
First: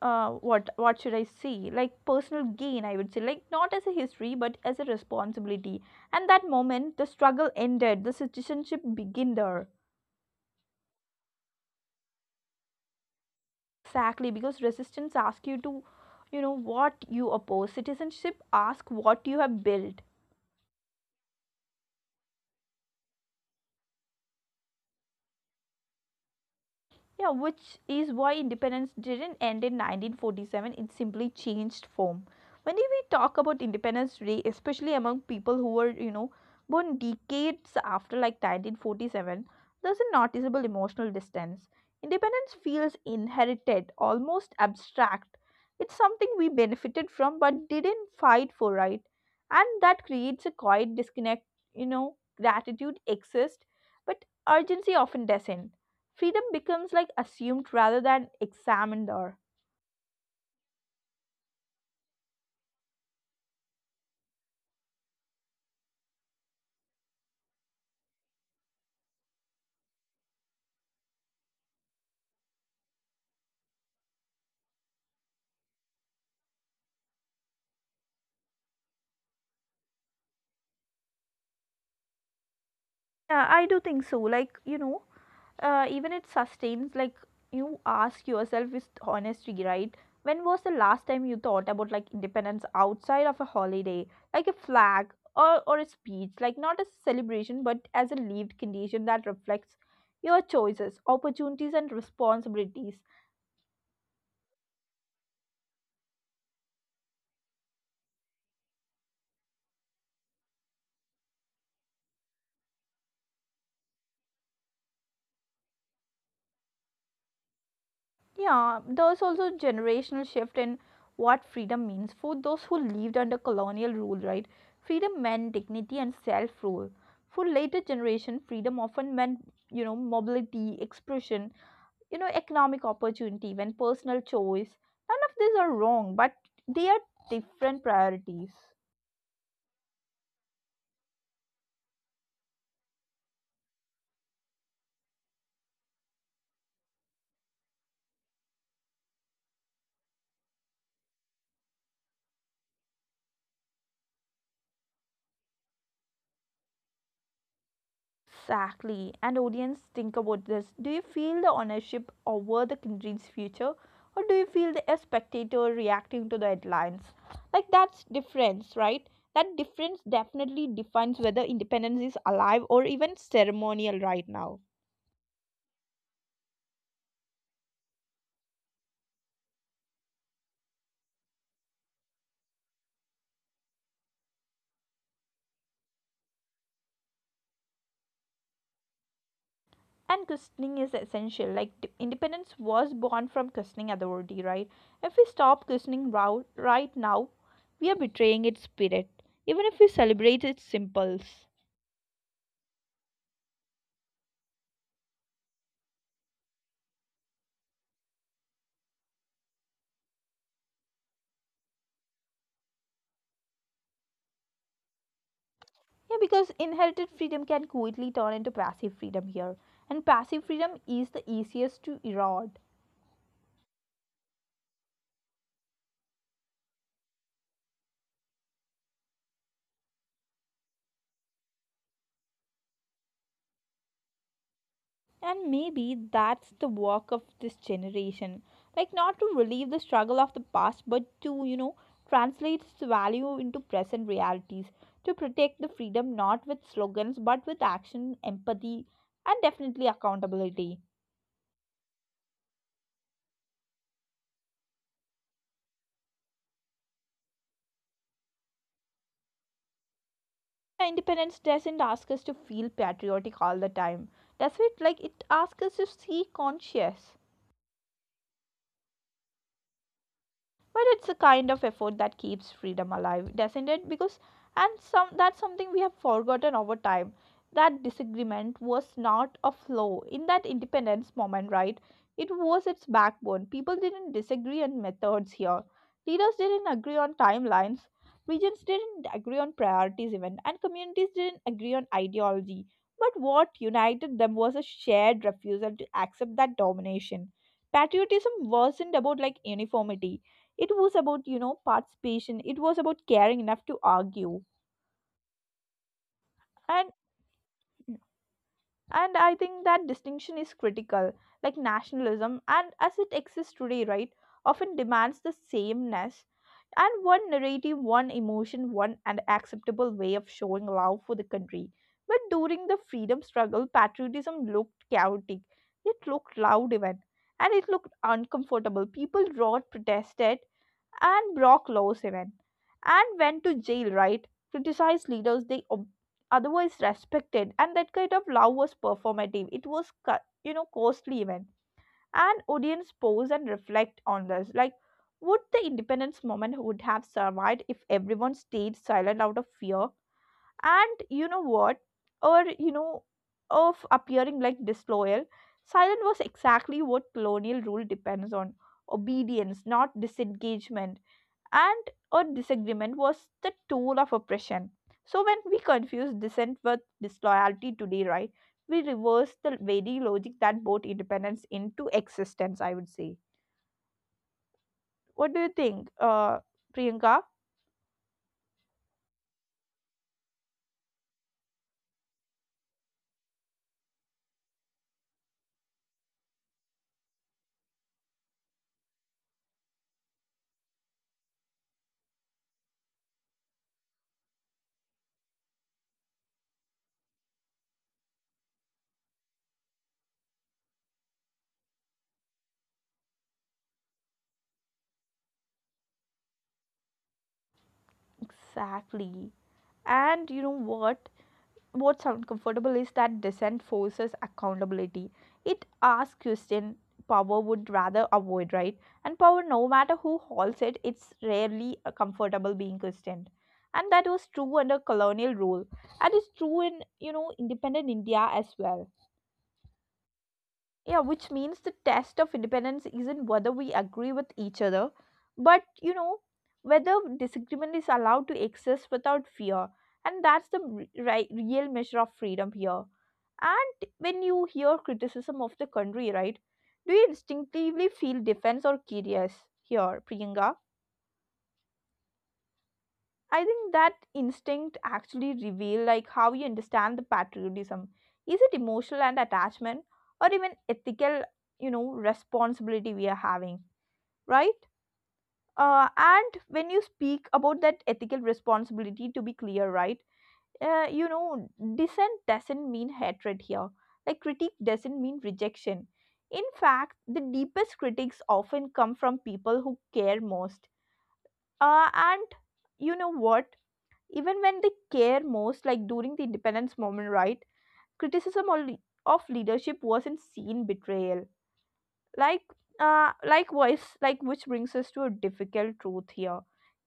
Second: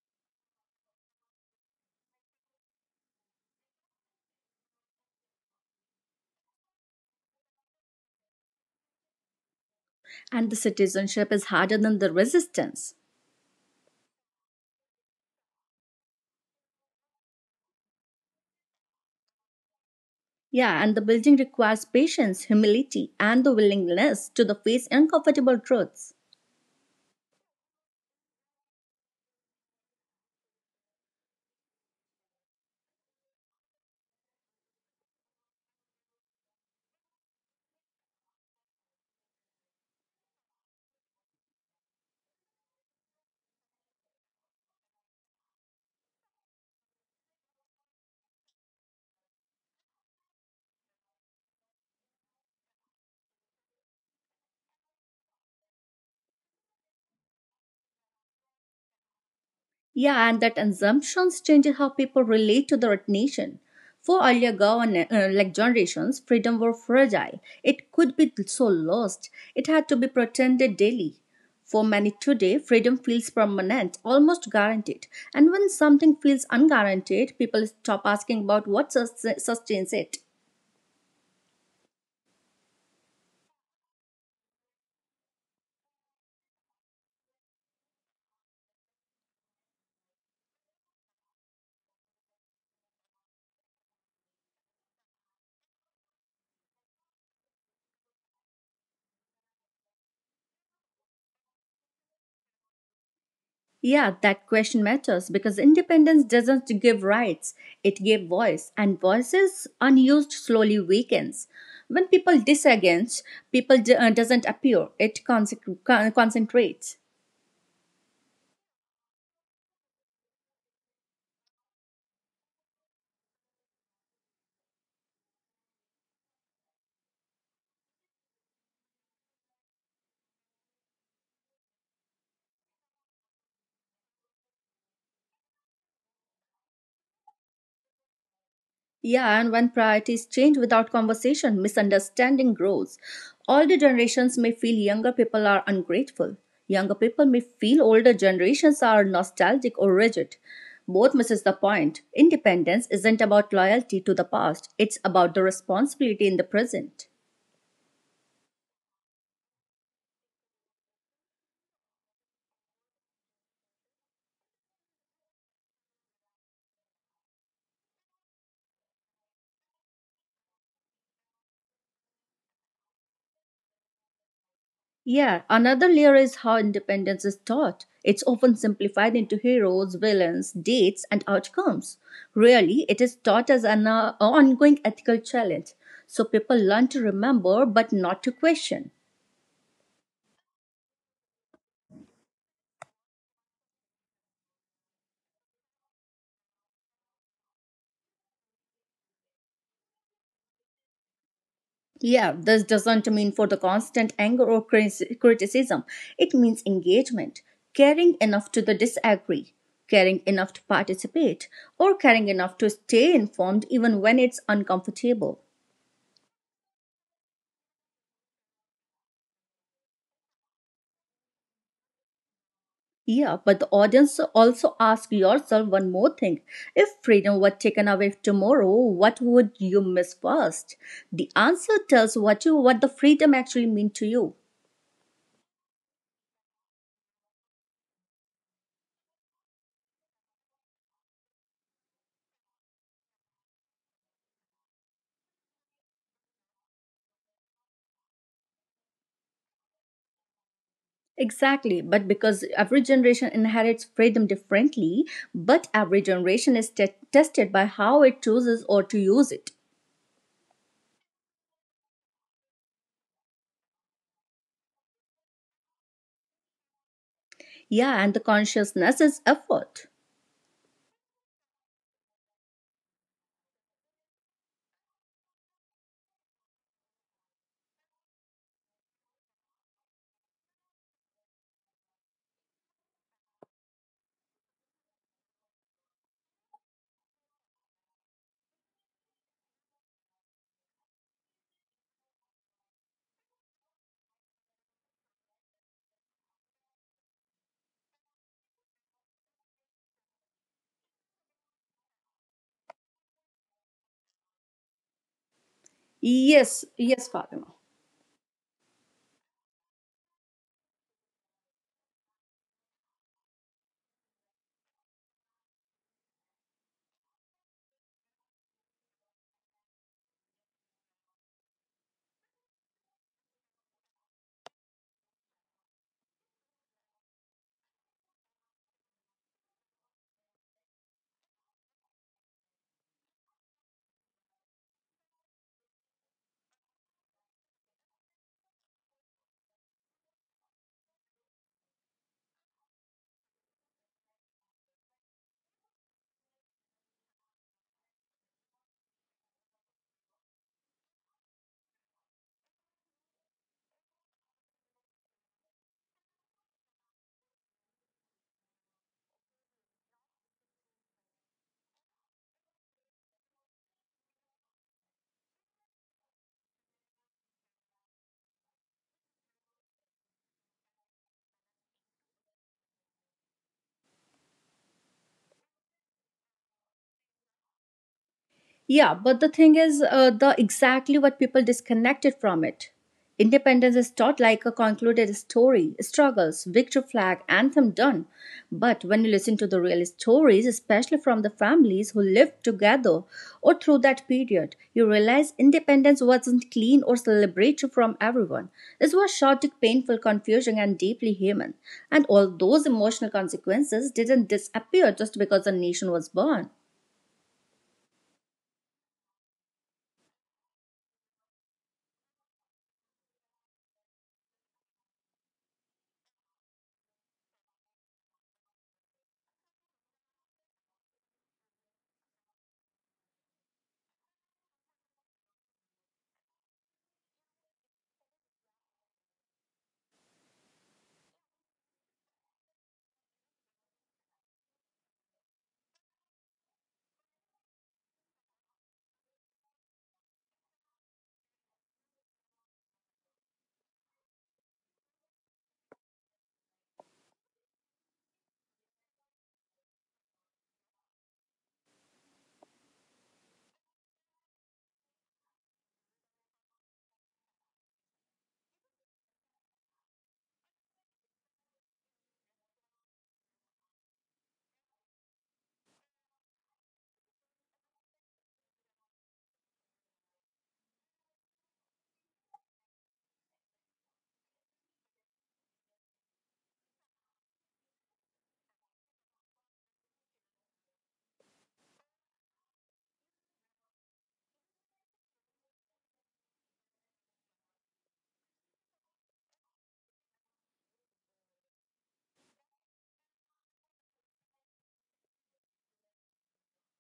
Speaker 1: what should I say? Like personal gain, I would say, like not as a history, but as a responsibility. And that moment, the struggle ended, the citizenship began there.
Speaker 2: And the citizenship is harder than the resistance.
Speaker 1: Exactly, because resistance asks you to, what you oppose. Citizenship asks what you have built.
Speaker 2: Yeah, and the building requires patience, humility, and the willingness to the face uncomfortable truths.
Speaker 1: Yeah, which is why independence didn't end in 1947, it simply changed form. When we talk about Independence Day, especially among people who were, born decades after like 1947, there's a noticeable emotional distance. Independence feels inherited, almost abstract. It's something we benefited from but didn't fight for, right? And that creates a quiet disconnect, you know, gratitude exists, but urgency often doesn't freedom becomes like assumed rather than examined or
Speaker 2: Yeah, and that assumptions changes how people relate to the right nation. For earlier like generations, freedom were fragile. It could be so lost. It had to be pretended daily. For many today, freedom feels permanent, almost guaranteed. And when something feels unguaranteed, people stop asking about what sustains it.
Speaker 1: yeah I do think so like even it sustains like you ask yourself with honesty right when was the last time you thought about like independence outside of a holiday like a flag or, a speech like not as a celebration but as a lived condition that reflects your choices opportunities and responsibilities.
Speaker 2: Yeah, that question matters because independence doesn't give rights, it gave voice, and voices unused slowly weakens. When people disagrees, people doesn't appear, it concentrates.
Speaker 1: Yeah, there's also generational shift in what freedom means for those who lived under colonial rule, right? Freedom meant dignity and self-rule. For later generation, freedom often meant, mobility, expression, economic opportunity, even personal choice. None of these are wrong, but they are different priorities.
Speaker 2: Yeah, and when priorities change without conversation, misunderstanding grows. Older generations may feel younger people are ungrateful. Younger people may feel older generations are nostalgic or rigid. Both misses the point. Independence isn't about loyalty to the past, it's about the responsibility in the present.
Speaker 1: Exactly. And audience, think about this. Do you feel the ownership over the country's future? Or do you feel the a spectator reacting to the headlines? Like that's difference, right? That difference definitely defines whether independence is alive or even ceremonial right now.
Speaker 2: Yeah, another layer is how independence is taught. It's often simplified into heroes, villains, dates, and outcomes. Really, it is taught as an ongoing ethical challenge. So people learn to remember but not to question.
Speaker 1: And questioning is essential. Like independence was born from questioning authority, right? If we stop questioning right now, we are betraying its spirit, even if we celebrate its symbols.
Speaker 2: Yeah, this doesn't mean for the constant anger or criticism. It means engagement, caring enough to the disagree, caring enough to participate, or caring enough to stay informed even when it's uncomfortable.
Speaker 1: Yeah, because inherited freedom can quickly turn into passive freedom here, and passive freedom is the easiest to erode.
Speaker 2: Yeah, but the audience also ask yourself one more thing. If freedom were taken away tomorrow, what would you miss first? The answer tells what the freedom actually mean to you.
Speaker 1: And maybe that's the work of this generation. Like, not to relieve the struggle of the past, but to, translate its value into present realities. To protect the freedom not with slogans, but with action, empathy, and definitely accountability.
Speaker 2: Exactly, but because every generation inherits freedom differently, but every generation is tested by how it chooses or to use it.
Speaker 1: Yeah, Independence doesn't ask us to feel patriotic all the time. Does it? Like, it asks us to see conscious.
Speaker 2: Yeah, and the consciousness is effort.
Speaker 1: But it's a kind of effort that keeps freedom alive doesn't it? Because and some that's something we have forgotten over time, that disagreement was not a flaw in that independence moment, right? It was its backbone. People didn't disagree on methods here, leaders didn't agree on timelines, regions didn't agree on priorities even, and communities didn't agree on ideology. But what united them was a shared refusal to accept that domination. Patriotism wasn't about like uniformity. It was about participation. It was about caring enough to argue. and
Speaker 2: Yes, yes, Fatima.
Speaker 1: and I think that distinction is critical. Like nationalism, and as it exists today, right, often demands the sameness and one narrative, one emotion, one and acceptable way of showing love for the country. But during the freedom struggle, patriotism looked chaotic. It looked loud even, and it looked uncomfortable. People roared, protested and broke laws even, and went to jail, right? Criticized leaders they otherwise respected, and that kind of love was performative. It was, costly even. And audience, pause and reflect on this. Like, would the independence movement would have survived if everyone stayed silent out of fear? And you know what? Or you know, of appearing like disloyal. Silence was exactly what colonial rule depends on, obedience, not disengagement. And or disagreement was the tool of oppression. So when we confuse dissent with disloyalty today, right, we reverse the very logic that brought independence into existence, I would say. What do you think, Priyanka?
Speaker 2: Yeah, but the thing is, the exactly what people disconnected from it. Independence is taught like a concluded story, struggles, victory flag, anthem done. But when you listen to the real stories, especially from the families who lived together or through that period, you realize independence wasn't clean or celebratory from everyone. It was chaotic, painful, confusing, and deeply human. And all those emotional consequences didn't disappear just because a nation was born.
Speaker 1: Exactly. And you know what? What's comfortable is that dissent forces accountability. It asks question power would rather avoid, right? And power, no matter who holds it, it's rarely comfortable being questioned. And that was true under colonial rule. And it's true in, independent India as well. Yeah, which means the test of independence isn't whether we agree with each other, but whether disagreement is allowed to exist without fear. And that's the right, real measure of freedom here. And when you hear criticism of the country, right, do you instinctively feel defense or curious here, Priyanka? I think that instinct actually reveal like how you understand the patriotism. Is it emotional and attachment or even ethical, responsibility we are having, right? And when you speak about that ethical responsibility, to be clear, right? Uh, you know, dissent doesn't mean hatred here. Like critique doesn't mean rejection. In fact, the deepest critics often come from people who care most. And you know what? Even when they care most, like during the independence moment, right? Criticism of, of leadership wasn't seen betrayal. Like, likewise, like which brings us to a difficult truth here.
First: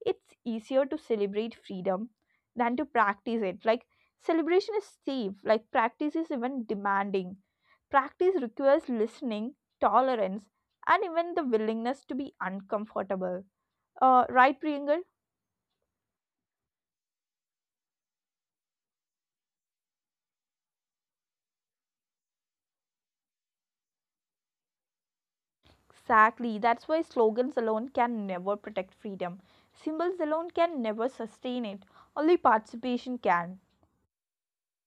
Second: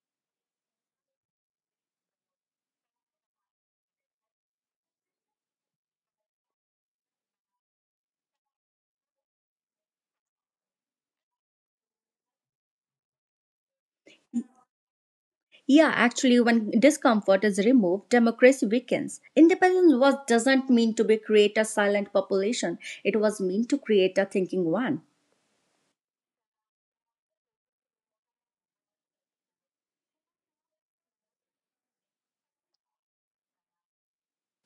Speaker 1: It's easier to celebrate freedom than to practice it. Like, celebration is safe, like, practice is even demanding. Practice requires listening, tolerance, and even the willingness to be uncomfortable. Right, Priyangal?
Speaker 2: Yeah, actually, when discomfort is removed, democracy weakens. Independence was doesn't mean to be create a silent population. It was meant to create a thinking one.
Speaker 1: Exactly. That's why slogans alone can never protect freedom. Symbols alone can never sustain it. Only participation can.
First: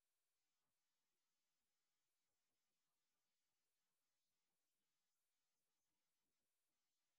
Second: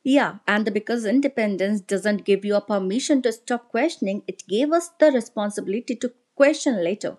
Speaker 2: Yeah, and because independence doesn't give you a permission to stop questioning, it gave us the responsibility to question later.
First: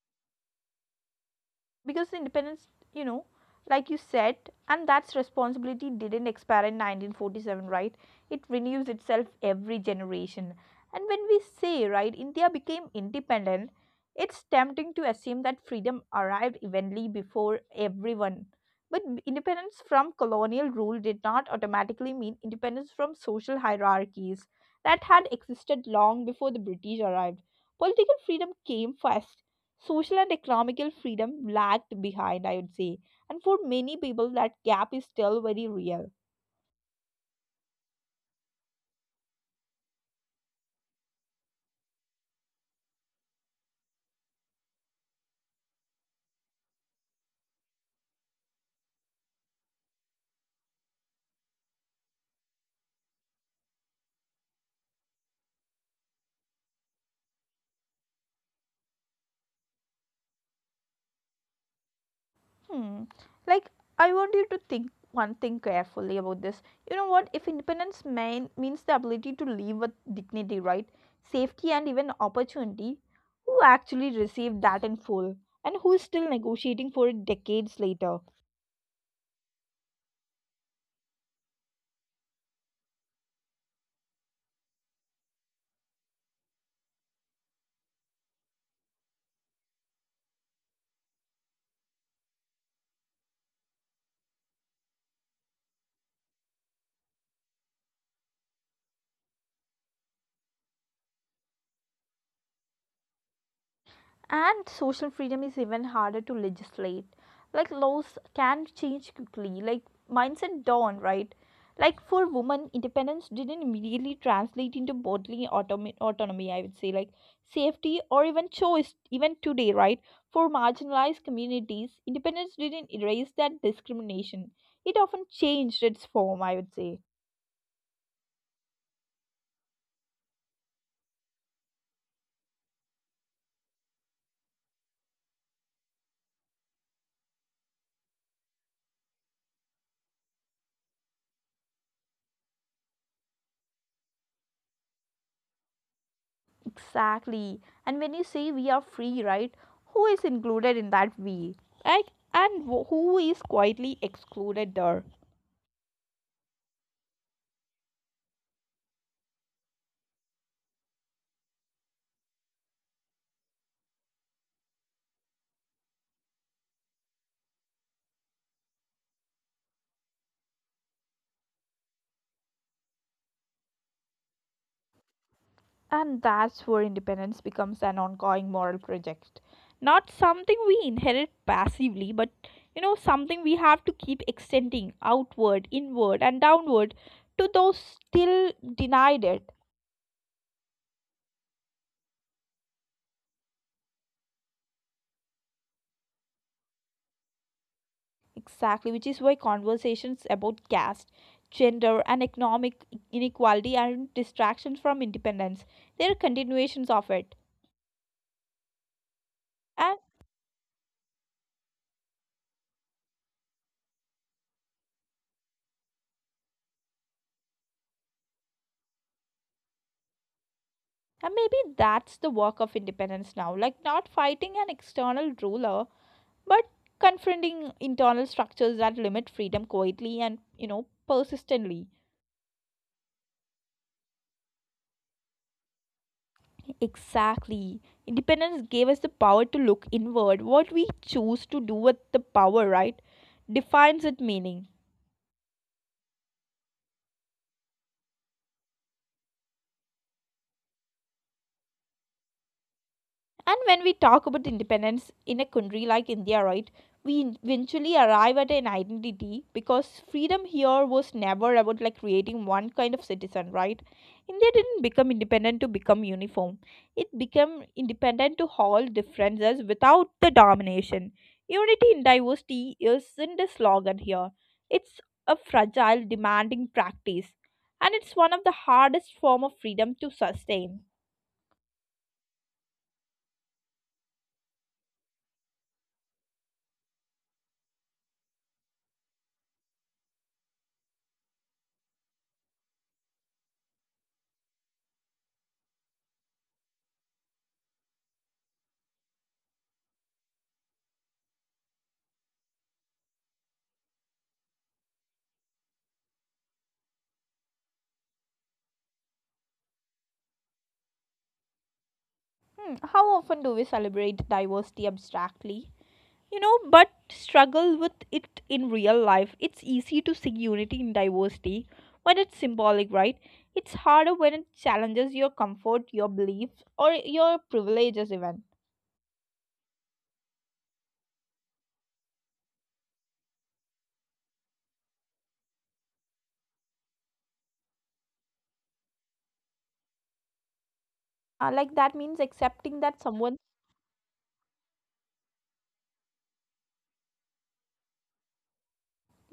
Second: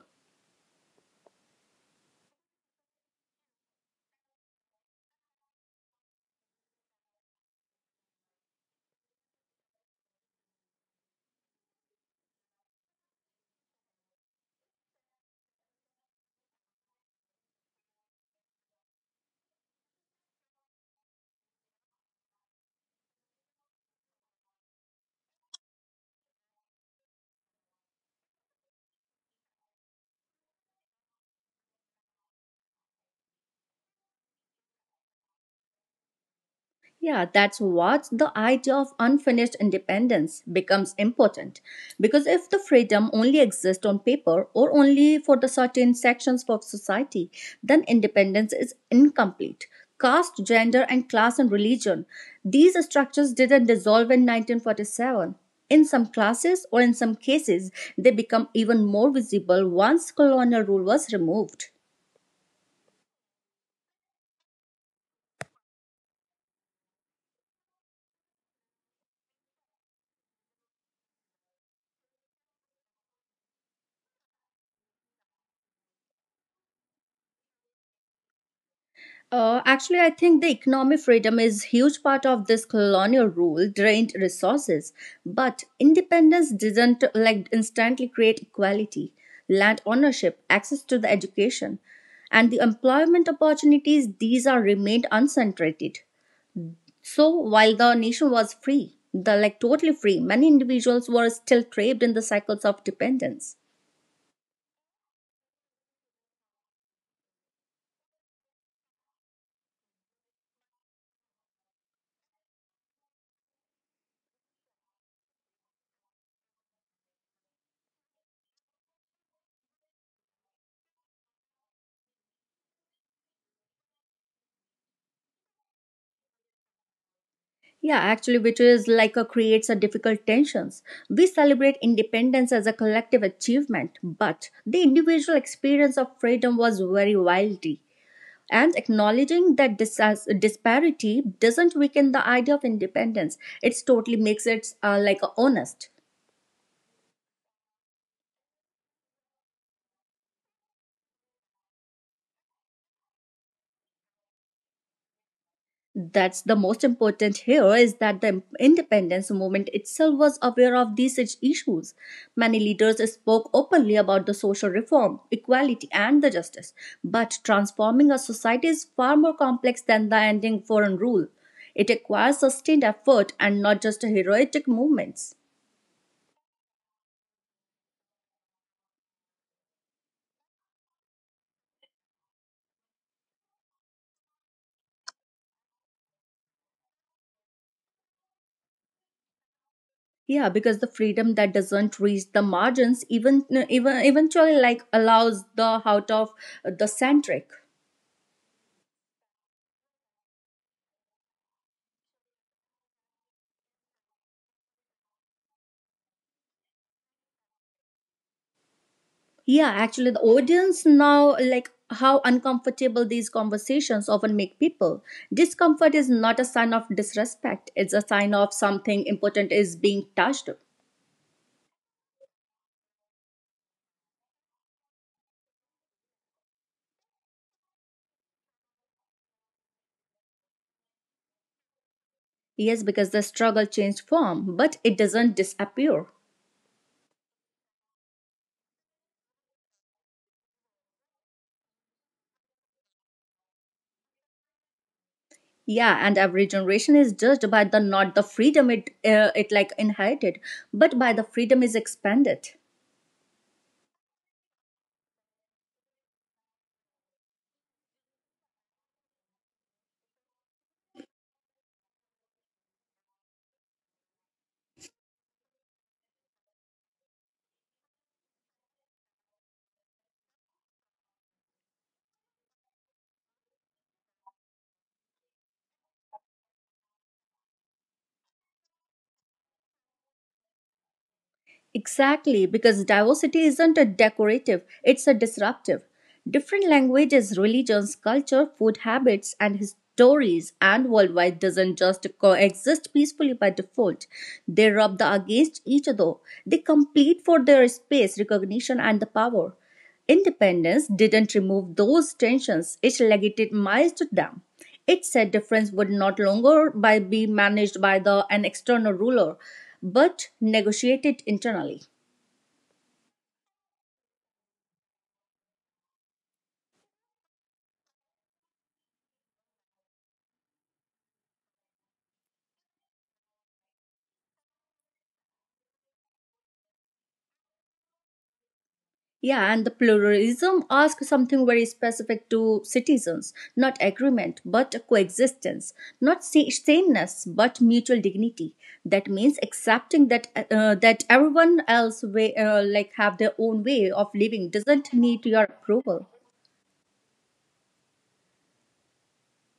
Speaker 1: Because independence, you know, like you said, and that's responsibility didn't expire in 1947, right? It renews itself every generation. And when we say, right, India became independent, it's tempting to assume that freedom arrived evenly before everyone. But independence from colonial rule did not automatically mean independence from social hierarchies that had existed long before the British arrived. Political freedom came first, social and economical freedom lagged behind, I would say. And for many people, that gap is still very real.
Speaker 2: Yeah, that's what the idea of unfinished independence becomes important. Because if the freedom only exists on paper or only for the certain sections of society, then independence is incomplete. Caste, gender, and class and religion, these structures didn't dissolve in 1947. In some classes or in some cases, they become even more visible once colonial rule was removed.
Speaker 1: Hmm. Like, I want you to think one thing carefully about this. You know what? If independence means the ability to live with dignity, right? Safety and even opportunity, who actually received that in full? And who is still negotiating for it decades later?
Speaker 2: Actually, I think the economic freedom is huge part of this colonial rule drained resources, but independence didn't like instantly create equality. Land ownership, access to the education, and the employment opportunities these are remained unsaturated. So while the nation was free, the like totally free, many individuals were still trapped in the cycles of dependence.
Speaker 1: And social freedom is even harder to legislate. Like laws can change quickly, like mindset dawn, right? Like for women, independence didn't immediately translate into bodily autonomy, I would say, like safety or even choice, even today, right? For marginalized communities, independence didn't erase that discrimination. It often changed its form, I would say.
Speaker 2: Yeah, actually, which is like a creates a difficult tensions. We celebrate independence as a collective achievement, but the individual experience of freedom was very wildy. And acknowledging that this disparity doesn't weaken the idea of independence, it's totally makes it like honest.
Speaker 1: Exactly. And when you say we are free, right? Who is included in that we? Like, and who is quietly excluded there?
Speaker 2: That's the most important here is that the independence movement itself was aware of these issues. Many leaders spoke openly about the social reform, equality, and the justice. But transforming a society is far more complex than the ending foreign rule. It requires sustained effort and not just heroic movements.
Speaker 1: And that's where independence becomes an ongoing moral project. Not something we inherit passively, but something we have to keep extending outward, inward, and downward to those still denied it.
Speaker 2: Yeah, because the freedom that doesn't reach the margins even eventually like allows the out of the centric.
Speaker 1: Exactly, which is why conversations about caste, gender, and economic inequality aren't distractions from independence. They're continuations of it.
Speaker 2: Yeah, actually, the
Speaker 1: And,
Speaker 2: audience now, like how uncomfortable these conversations often make people. Discomfort is not a sign of disrespect, it's a sign of something important is being touched.
Speaker 1: and maybe that's the work of independence now, like not fighting an external ruler, but confronting internal structures that limit freedom quietly and, persistently.
Speaker 2: Yes, because the struggle changed form, but it doesn't disappear.
Speaker 1: Exactly. Independence gave us the power to look inward. What we choose to do with the power, right, defines its meaning.
Speaker 2: Yeah, and every generation is judged by the not the freedom it it like inherited, but by the freedom is expanded.
Speaker 1: And when we talk about independence in a country like India, right, we eventually arrive at an identity, because freedom here was never about like creating one kind of citizen, right? India didn't become independent to become uniform. It became independent to hold differences without the domination. Unity in diversity isn't a slogan here. It's a fragile, demanding practice. And it's one of the hardest form of freedom to sustain.
Speaker 2: Exactly, because diversity isn't a decorative, it's a disruptive. Different languages, religions, culture, food habits, and his stories and worldwide doesn't just coexist peacefully by default. They rub the against each other. They compete for their space, recognition, and the power. Independence didn't remove those tensions, it legitimized them. It said difference would not longer by be managed by the an external ruler, but negotiated internally.
Speaker 1: Hmm, how often do we celebrate diversity abstractly? You know, but struggle with it in real life. It's easy to see unity in diversity when it's symbolic, right? It's harder when it challenges your comfort, your beliefs, or your privileges, even.
Speaker 2: Yeah, and the pluralism asks something very specific to citizens, not agreement, but coexistence, not sameness, but mutual dignity. That means accepting that that everyone
Speaker 1: Like
Speaker 2: else
Speaker 1: that
Speaker 2: way,
Speaker 1: means
Speaker 2: like
Speaker 1: accepting
Speaker 2: have
Speaker 1: that
Speaker 2: their
Speaker 1: someone
Speaker 2: own way of living doesn't need your approval.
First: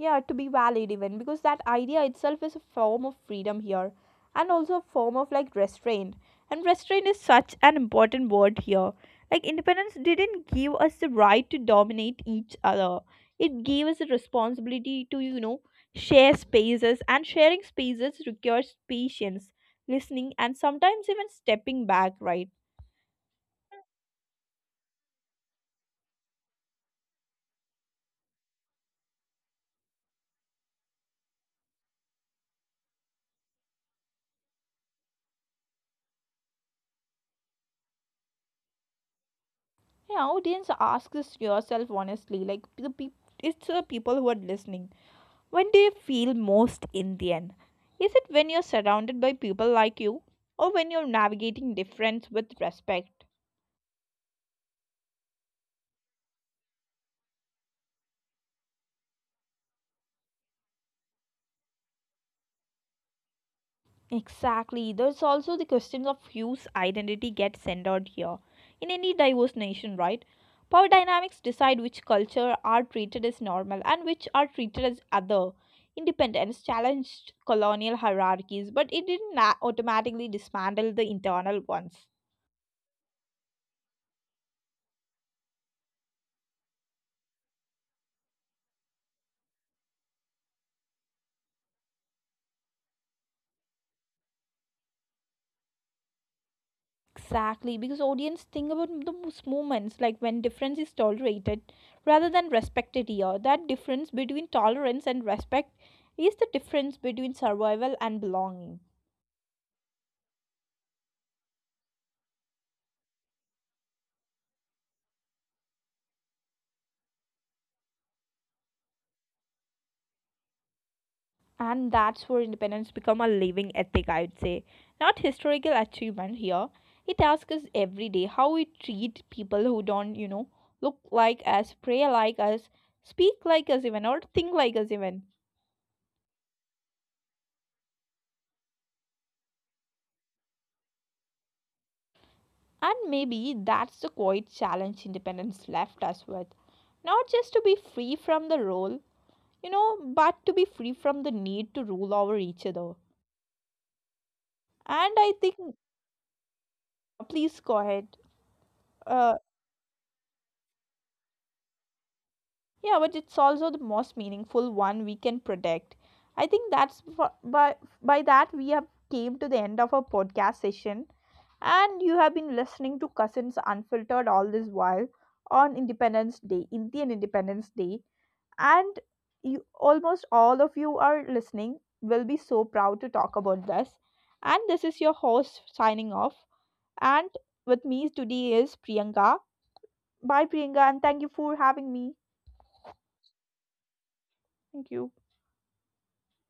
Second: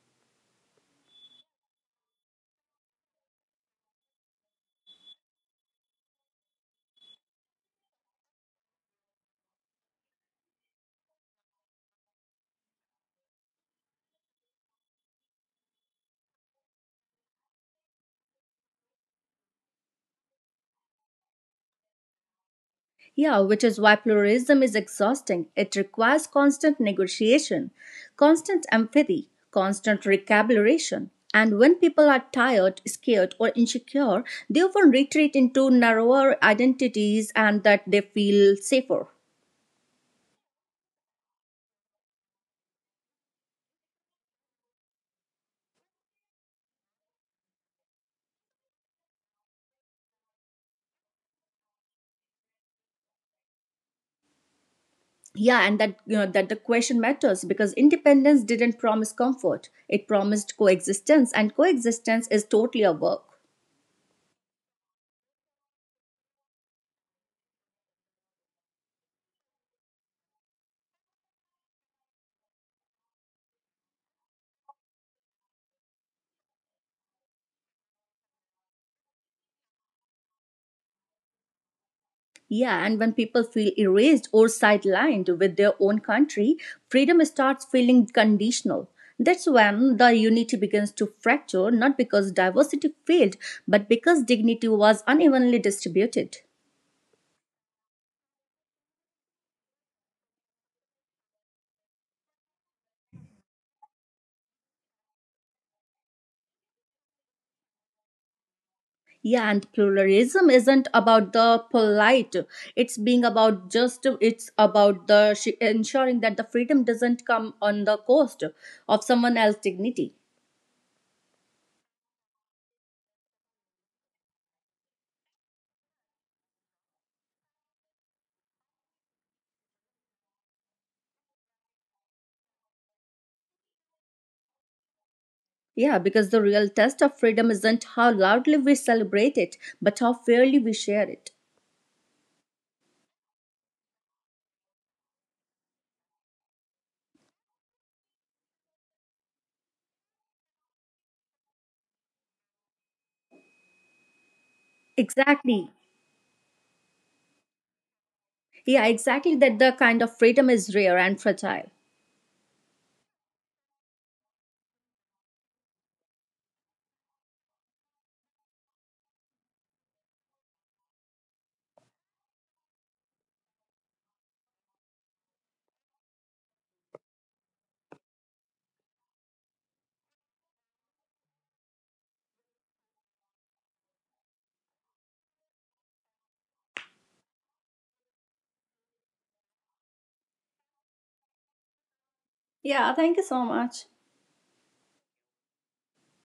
Speaker 1: yeah to be valid even, because that idea itself is a form of freedom here and also a form of like restraint. And restraint is such an important word here. Like independence didn't give us the right to dominate each other. It gave us a responsibility to share spaces. And sharing spaces requires patience, listening, and sometimes even stepping back, right?
Speaker 2: Yeah, which is why pluralism is exhausting. It requires constant negotiation, constant empathy, constant recalibration. And when people are tired, scared, or insecure, they often retreat into narrower identities and that they feel safer.
Speaker 1: Yeah, audience, ask this yourself honestly, like the peop it's the people who are listening. When do you feel most Indian? Is it when you're surrounded by people like you or when you're navigating difference with respect?
Speaker 2: Yeah, and that you know that the question matters because independence didn't promise comfort. It promised coexistence, and coexistence is totally a work.
Speaker 1: Exactly. There's also the question of whose identity gets centered here. In any diverse nation, right? Power dynamics decide which culture are treated as normal and which are treated as other. Independence challenged colonial hierarchies, but it didn't automatically dismantle the internal ones.
Speaker 2: Yeah, and when people feel erased or sidelined with their own country, freedom starts feeling conditional. That's when the unity begins to fracture, not because diversity failed, but because dignity was unevenly distributed.
Speaker 1: Exactly, because audience think about those moments, like when difference is tolerated rather than respected here. That difference between tolerance and respect is the difference between survival and belonging.
Speaker 2: Yeah, and pluralism isn't about the polite. It's being about just, it's about the ensuring that the freedom doesn't come on the cost of someone else's dignity.
Speaker 1: And that's where independence become a living ethic, I would say. Not historical achievement here. It asks us every day how we treat people who don't, look like us, pray like us, speak like us even, or think like us even.
Speaker 2: Yeah, because the real test of freedom isn't how loudly we celebrate it, but how fairly we share it.
Speaker 1: And maybe that's the quiet challenge independence left us with. Not just to be free from the role, but to be free from the need to rule over each other. And I think,
Speaker 2: Exactly.
Speaker 1: please go ahead.
Speaker 2: Yeah,
Speaker 1: Uh,
Speaker 2: exactly. That the kind of freedom is rare and fragile.
Speaker 1: yeah, but it's also the most meaningful one we can protect. I think that's for, by that we have came to the end of our podcast session. And you have been listening to Cousins Unfiltered all this while on Independence Day, Indian Independence Day, and you almost all of you are listening will be so proud to talk about this. And this is your host signing off. And with me today is Priyanka. Bye, Priyanka, and thank you for having me.
Speaker 2: Yeah, thank you so much.
Speaker 1: Thank you.